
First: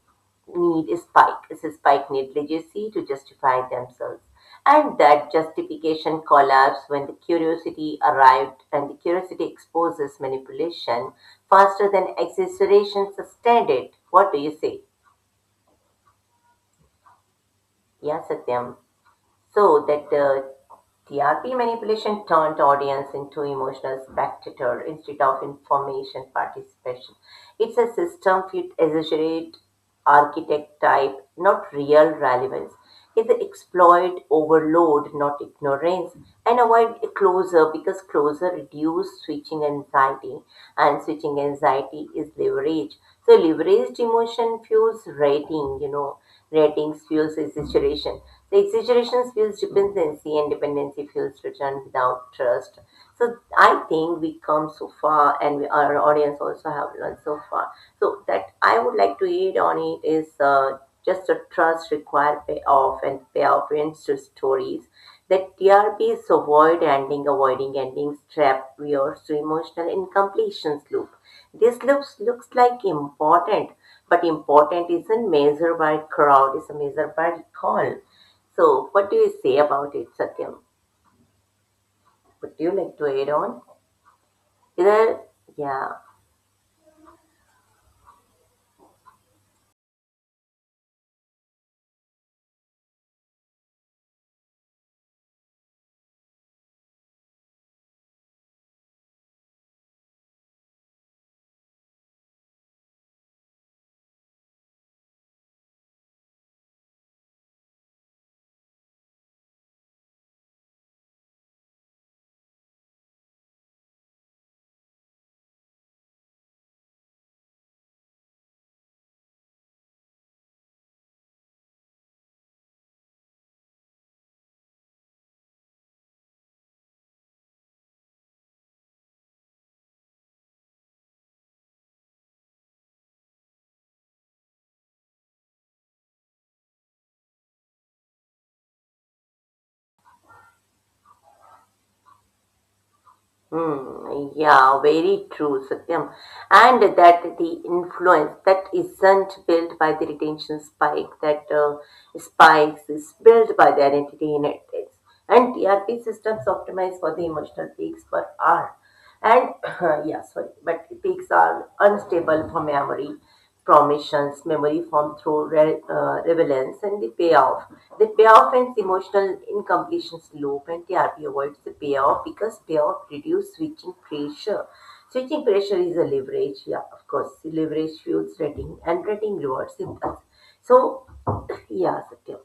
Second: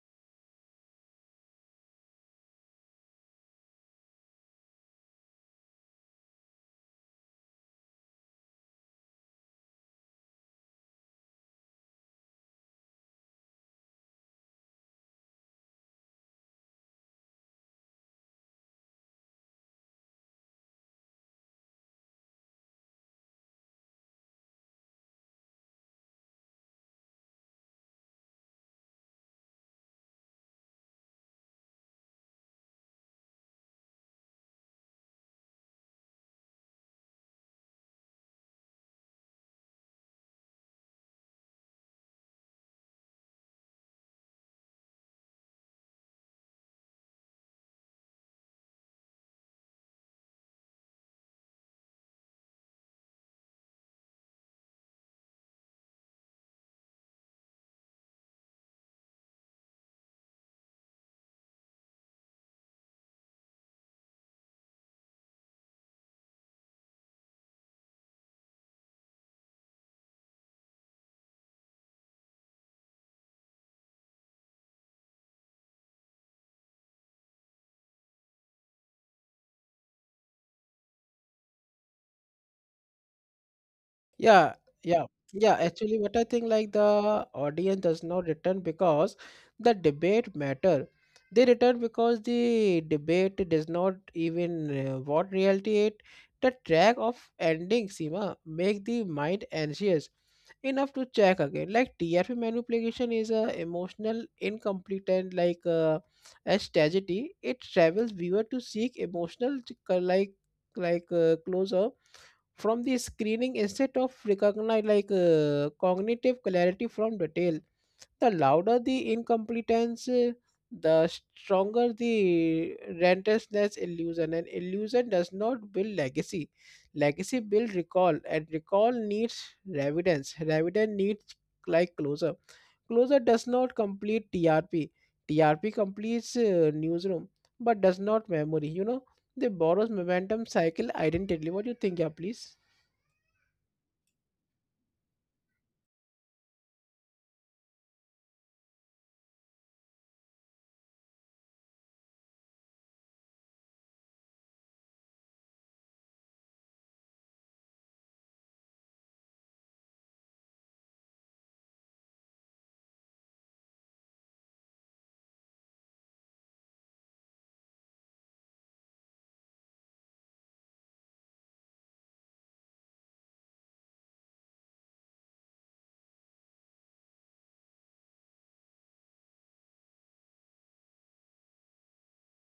B: need a spike. It's a spike need legacy to justify themselves? And that justification collapse when the curiosity arrived and the curiosity exposes manipulation faster than exaggeration sustained it. What do you say? Yeah, Satyam. So that the T R P manipulation turned audience into emotional spectator instead of information participation. It's a system fit exaggerate architect type, not real relevance. It's the exploit overload, not ignorance, and avoid a closer because closer reduce switching anxiety, and switching anxiety is leverage. So leveraged emotion fuels rating, you know. Ratings fuels exaggeration. So exaggeration fuels dependency and dependency fuels return without trust. So I think we come so far and we, our audience also have learned so far. So that I would like to add on it is uh, just a trust required payoff and payoff ends to stories that T R Ps avoid ending, avoiding endings, trap viewers to emotional incompletions loop. This looks looks like important, but important isn't measured by crowd, it's measured by call. So what do you say about it, Satyam? Would you like to add on?
A: Yeah, yeah,
B: Either
A: yeah.
B: yeah.
A: Actually, what I think like the audience does not return because the debate matter. They return because the debate does not even uh, what reality it. The track of ending, Sima, make the mind anxious enough to check again. Like T R P manipulation is a emotional incomplete and like uh, a strategy. It travels viewer to seek emotional ch- co- like like uh, closure from the screening instead of recognize like uh, cognitive clarity from detail. The louder the incompetence, uh, the stronger the rentlessness illusion. And illusion does not build legacy. Legacy build recall, and recall needs evidence. Evidence needs like closure. Closure does not complete T R P. T R P completes uh, newsroom, but does not memory. You know, they borrows momentum cycle identically. What do you think? Yeah, please.
B: Hmm, yeah, very true, Satyam. And that the influence that isn't built by the retention spike, that uh, spikes is built by the identity in it. And T R P systems optimize for the emotional peaks per hour. And yeah, sorry, but peaks are unstable for memory, promissions, memory form through re- uh, relevance and the payoff. The payoff and emotional incompletions loop and T R P avoids the payoff because payoff reduce switching pressure. Switching pressure is a leverage, yeah, of course. Leverage fuels rating and rating rewards impulse. So, yeah, Satya.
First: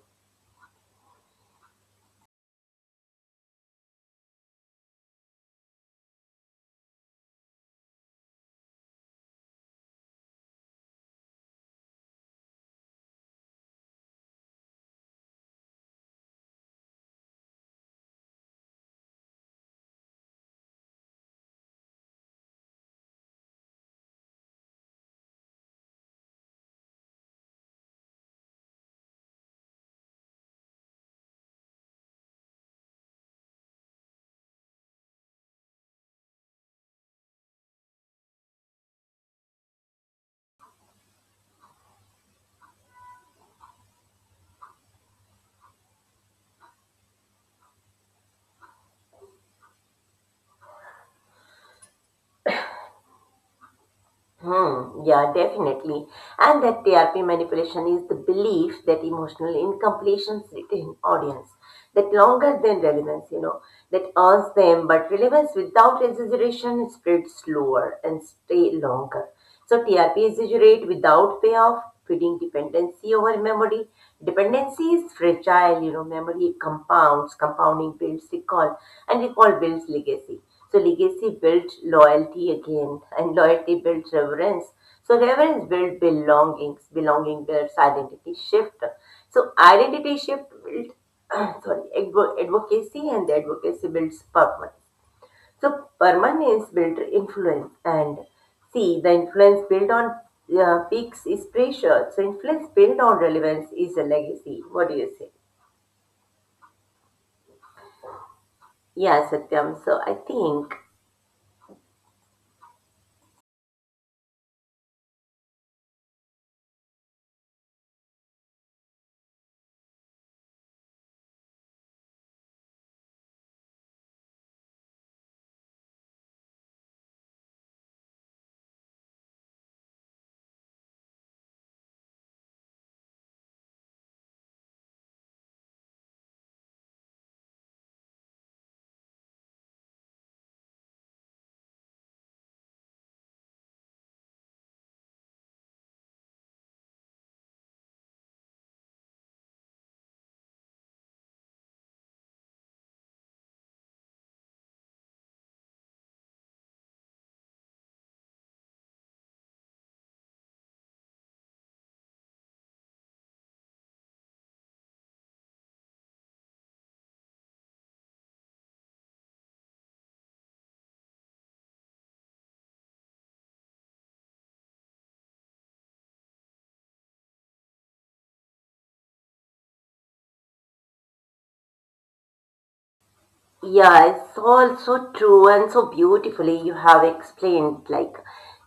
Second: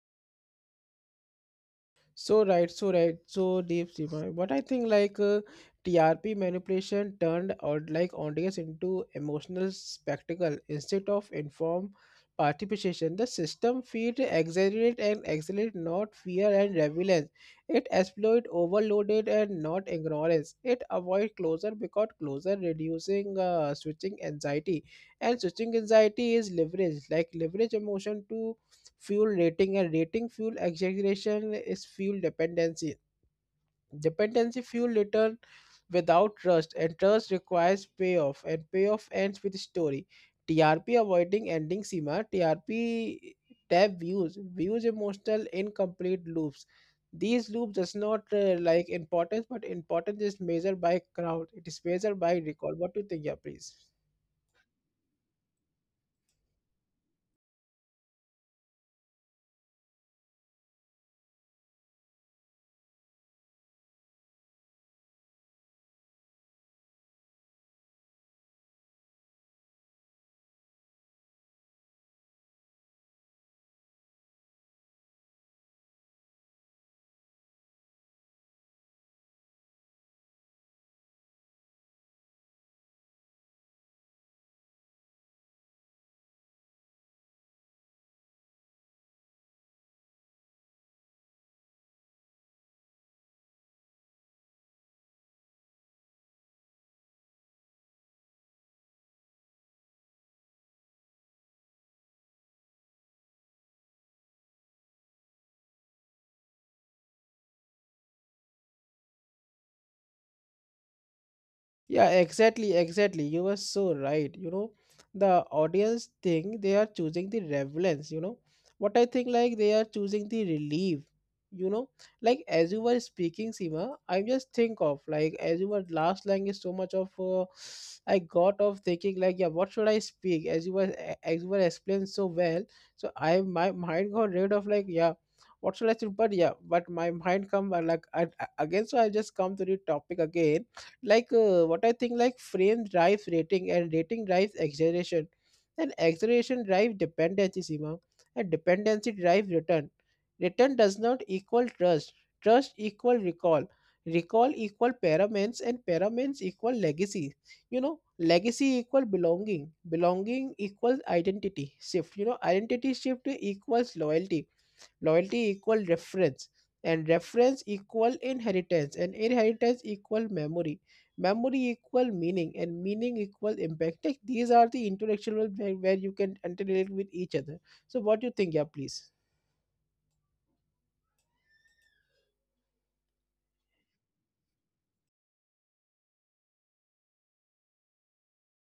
A: So right, so right, so deep, Seema. What I think like uh, T R P manipulation turned or like audience into emotional spectacle instead of informed participation. The system feed exaggerate and accelerate, not fear and relevance. It exploit overloaded and not ignorance. It avoid closure because closure reducing uh, switching anxiety, and switching anxiety is leverage, like leverage emotion to fuel rating, and rating fuel exaggeration is fuel dependency, dependency fuel return without trust, and trust requires payoff, and payoff ends with story. TRP avoiding ending, Sima, TRP tab views, views emotional incomplete loops. These loops does not uh, like importance, but importance is measured by crowd, it is measured by recall. What do you think? Yeah, please.
B: Hmm, yeah, definitely. And that T R P manipulation is the belief that emotional incompletion sit in audience, that longer than relevance, you know, that earns them, but relevance without exaggeration spreads slower and stay longer. So T R P exaggerate without payoff, feeding dependency over memory. Dependency is fragile, you know, memory compounds, compounding builds recall, and recall builds legacy. So legacy builds loyalty again, and loyalty builds reverence. So reverence builds belongings, belonging builds identity shift. So identity shift builds sorry, advo- advocacy, and the advocacy builds purpose. So permanence built influence, and see the influence built on uh, peaks is pressure. So influence built on relevance is a legacy. What do you say? Yeah, Satyam. So I think.
A: Yeah, exactly, exactly. You were so right. You know, the audience think they are choosing the relevance, you know. What I think like they are choosing the relief, you know. Like as you were speaking, Seema, I just think of like as you were last line is so much of uh, I got of thinking like yeah, what should I speak? As you were as you were explained so well, so I my mind got rid of like yeah. What should I say? But yeah, but my mind come uh, like I, again. So I just come to the topic again like uh, what I think like frame drives rating, and rating drives acceleration, and acceleration drives dependency, Seema, and dependency drives return. Return does not equal trust, trust equal recall, recall equal paraments, and paraments equal legacy. You know, legacy equal belonging, belonging equals identity shift, you know, identity shift equals loyalty, loyalty equal reference, and reference equal inheritance, and inheritance equal memory, memory equal meaning, and meaning equal impact. Like these are the intellectual where, where you can interrelate with each other. So what do you think? Yeah, please.
B: Yeah, it's all so true and so beautifully you have explained. Like,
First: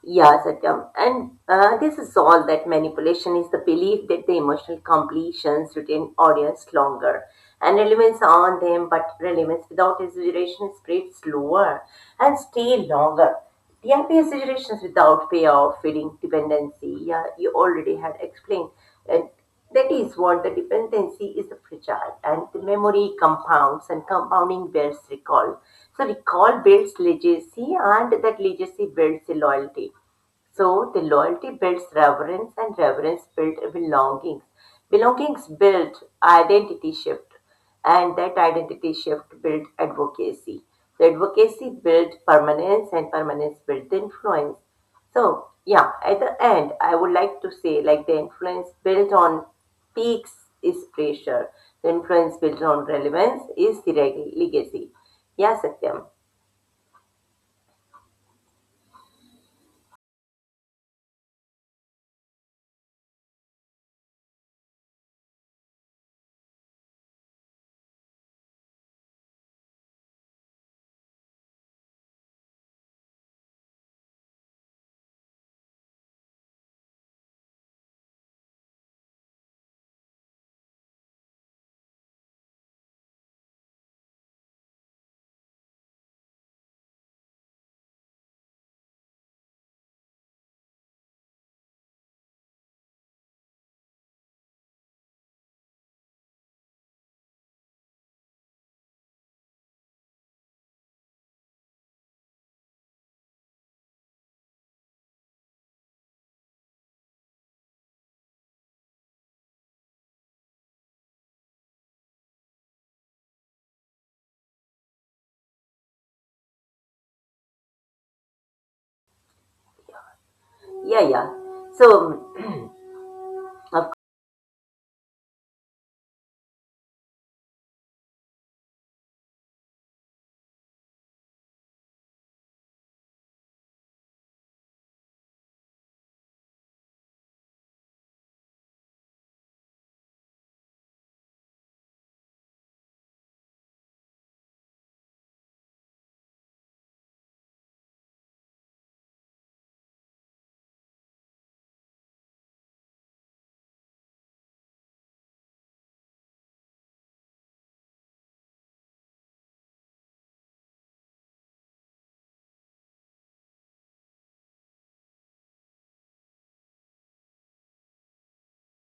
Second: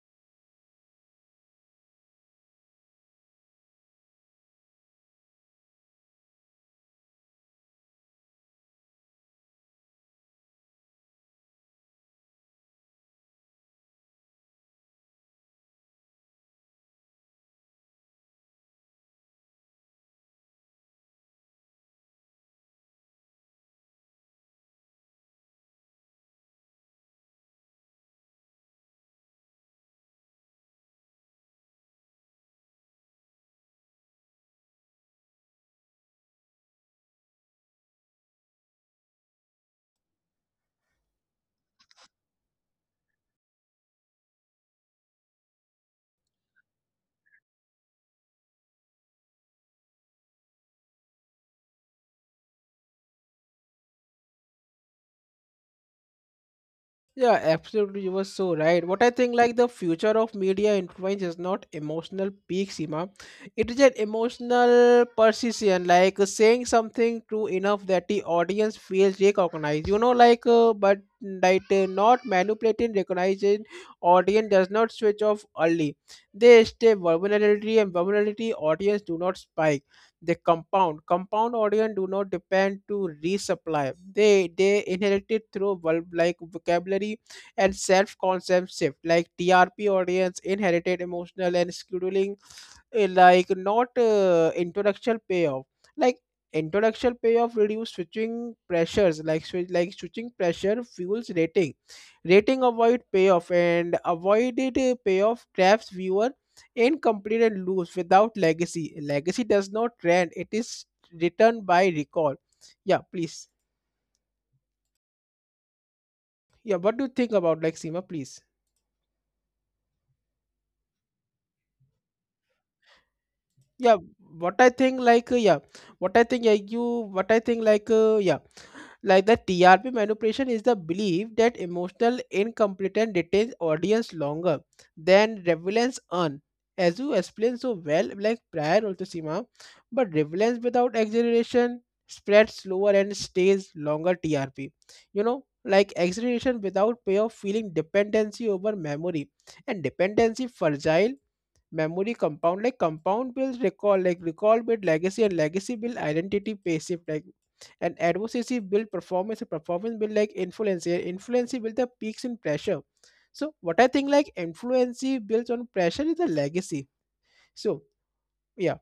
B: yeah, Satyam. And uh, this is all that manipulation is the belief that the emotional completions retain audience longer and relevance on them, but relevance without exaggeration spreads slower and stay longer. The happy situations without payoff, feeding dependency. Yeah, you already had explained. And that is what the dependency is fragile and the memory compounds and compounding builds recall. So recall builds legacy and that legacy builds the loyalty. So the loyalty builds reverence and reverence builds belongings. Belongings build identity shift and that identity shift built advocacy. So advocacy built permanence and permanence built influence. So yeah, at the end, I would like to say like the influence built on peaks is pressure. The influence built on relevance is the reg- legacy. Yeah, Satyam.
A: Yeah, absolutely. You were so right. What I think, like the future of media influence is not emotional peak, Seema. It is an emotional precision, like uh, saying something true enough that the audience feels recognized. You know, like uh, but like uh, not manipulating, recognizing audience does not switch off early. They stay vulnerability, and vulnerability audience do not spike, they compound, compound audion do not depend to resupply, they they inherited through verb like vocabulary and self-concept shift like TRP audience inherited emotional and scheduling, eh, like not uh, introduction payoff, like introduction payoff reduce switching pressures, like swi- like switching pressure fuels rating, rating avoid payoff, and avoided eh, payoff traps viewer incomplete and loose without legacy. Legacy does not trend, it is written by recall. Yeah, please. Yeah, what do you think about like Seema, please?
B: Yeah, yeah. So.
A: Yeah, what I think like uh, yeah, what I think yeah you what I think like uh, yeah like the T R P manipulation is the belief that emotional incompetence retains audience longer than relevance earn. As you explained so well, like prior also, Sima, but relevance without exaggeration spreads slower and stays longer T R P. You know, like exaggeration without payoff, feeling dependency over memory, and dependency fragile, memory compound, like compound builds recall, like recall build legacy, and legacy build identity passive, like and advocacy build performance, and performance build like influence, and influence build the peaks in pressure. So what I think like influence builds on pressure is the legacy. So yeah.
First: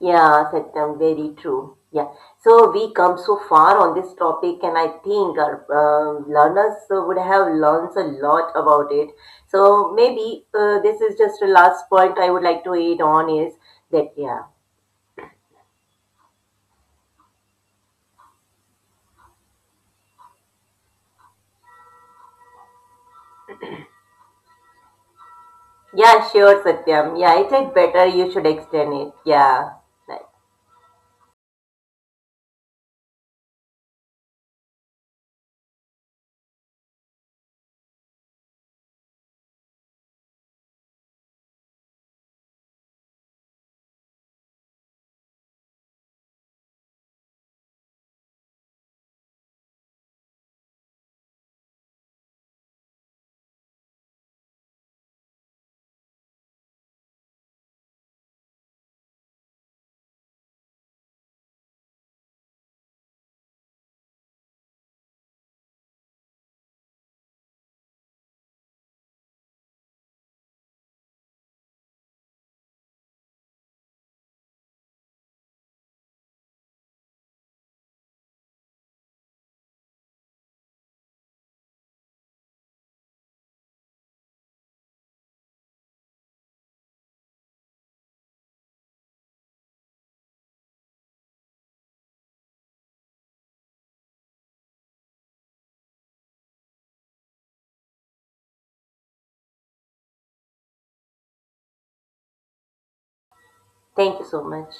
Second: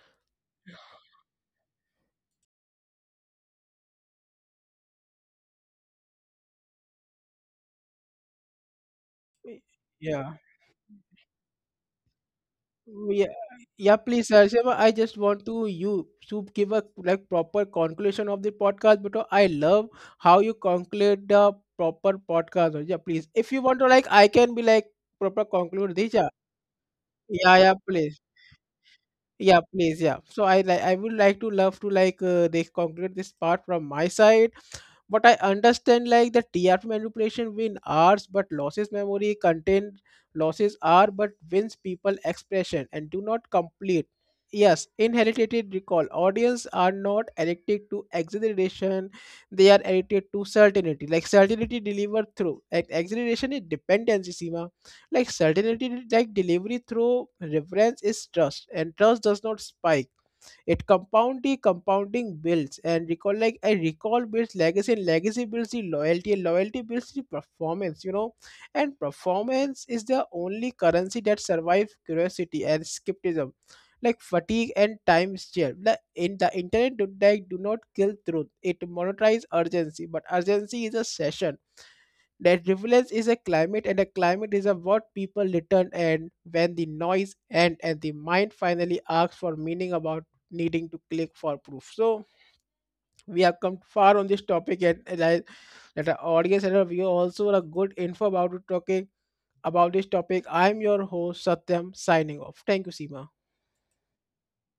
B: Yeah, Satyam, very true. Yeah. So we come so far on this topic, and I think our uh, learners uh, would have learned a lot about it. So
A: Yeah.
B: maybe uh, this is just the last point I would like to add
A: Mm. Yeah,
B: on is
A: yeah,
B: that,
A: please,
B: yeah.
A: Sarshema. I just want to you to give a like proper conclusion of the podcast because I love how you conclude the proper podcast. Yeah, please. If you want to like, I can be like proper conclude this.
B: Yeah,
A: Yeah,
B: sure, Satyam. Yeah, I
A: yeah, yeah,
B: think better
A: please.
B: you should extend it.
A: Yeah,
B: Yeah.
A: please. Yeah.
B: Right.
A: So I like I would like to love to like uh, they conclude this part from my side. But I understand like the T R P manipulation win ours, but losses memory content, losses are but wins people expression and do not complete. Yes, inherited recall. Audience are not addicted to exaggeration; they are addicted to certainty. Like certainty delivered through ex- exaggeration is dependency, Seema, like certainty like delivery through reference is trust, and trust does not spike, it compound, the compounding builds and recall, like I recall builds legacy, and legacy builds the loyalty, and loyalty builds the performance, you know. And performance is the only currency that survives curiosity and skepticism. Like fatigue and time share. The in the internet do like do not kill truth. It monetize urgency, but urgency is a session that relevance is a climate, and a climate is a what people return, and when the noise end and the mind finally asks for meaning about needing to click for proof. So we have come far on this topic, and, and I that our audience and our viewer also a good info about the topic about this topic. I'm your host Satyam signing off. Thank you, Seema.
B: Thank you so much.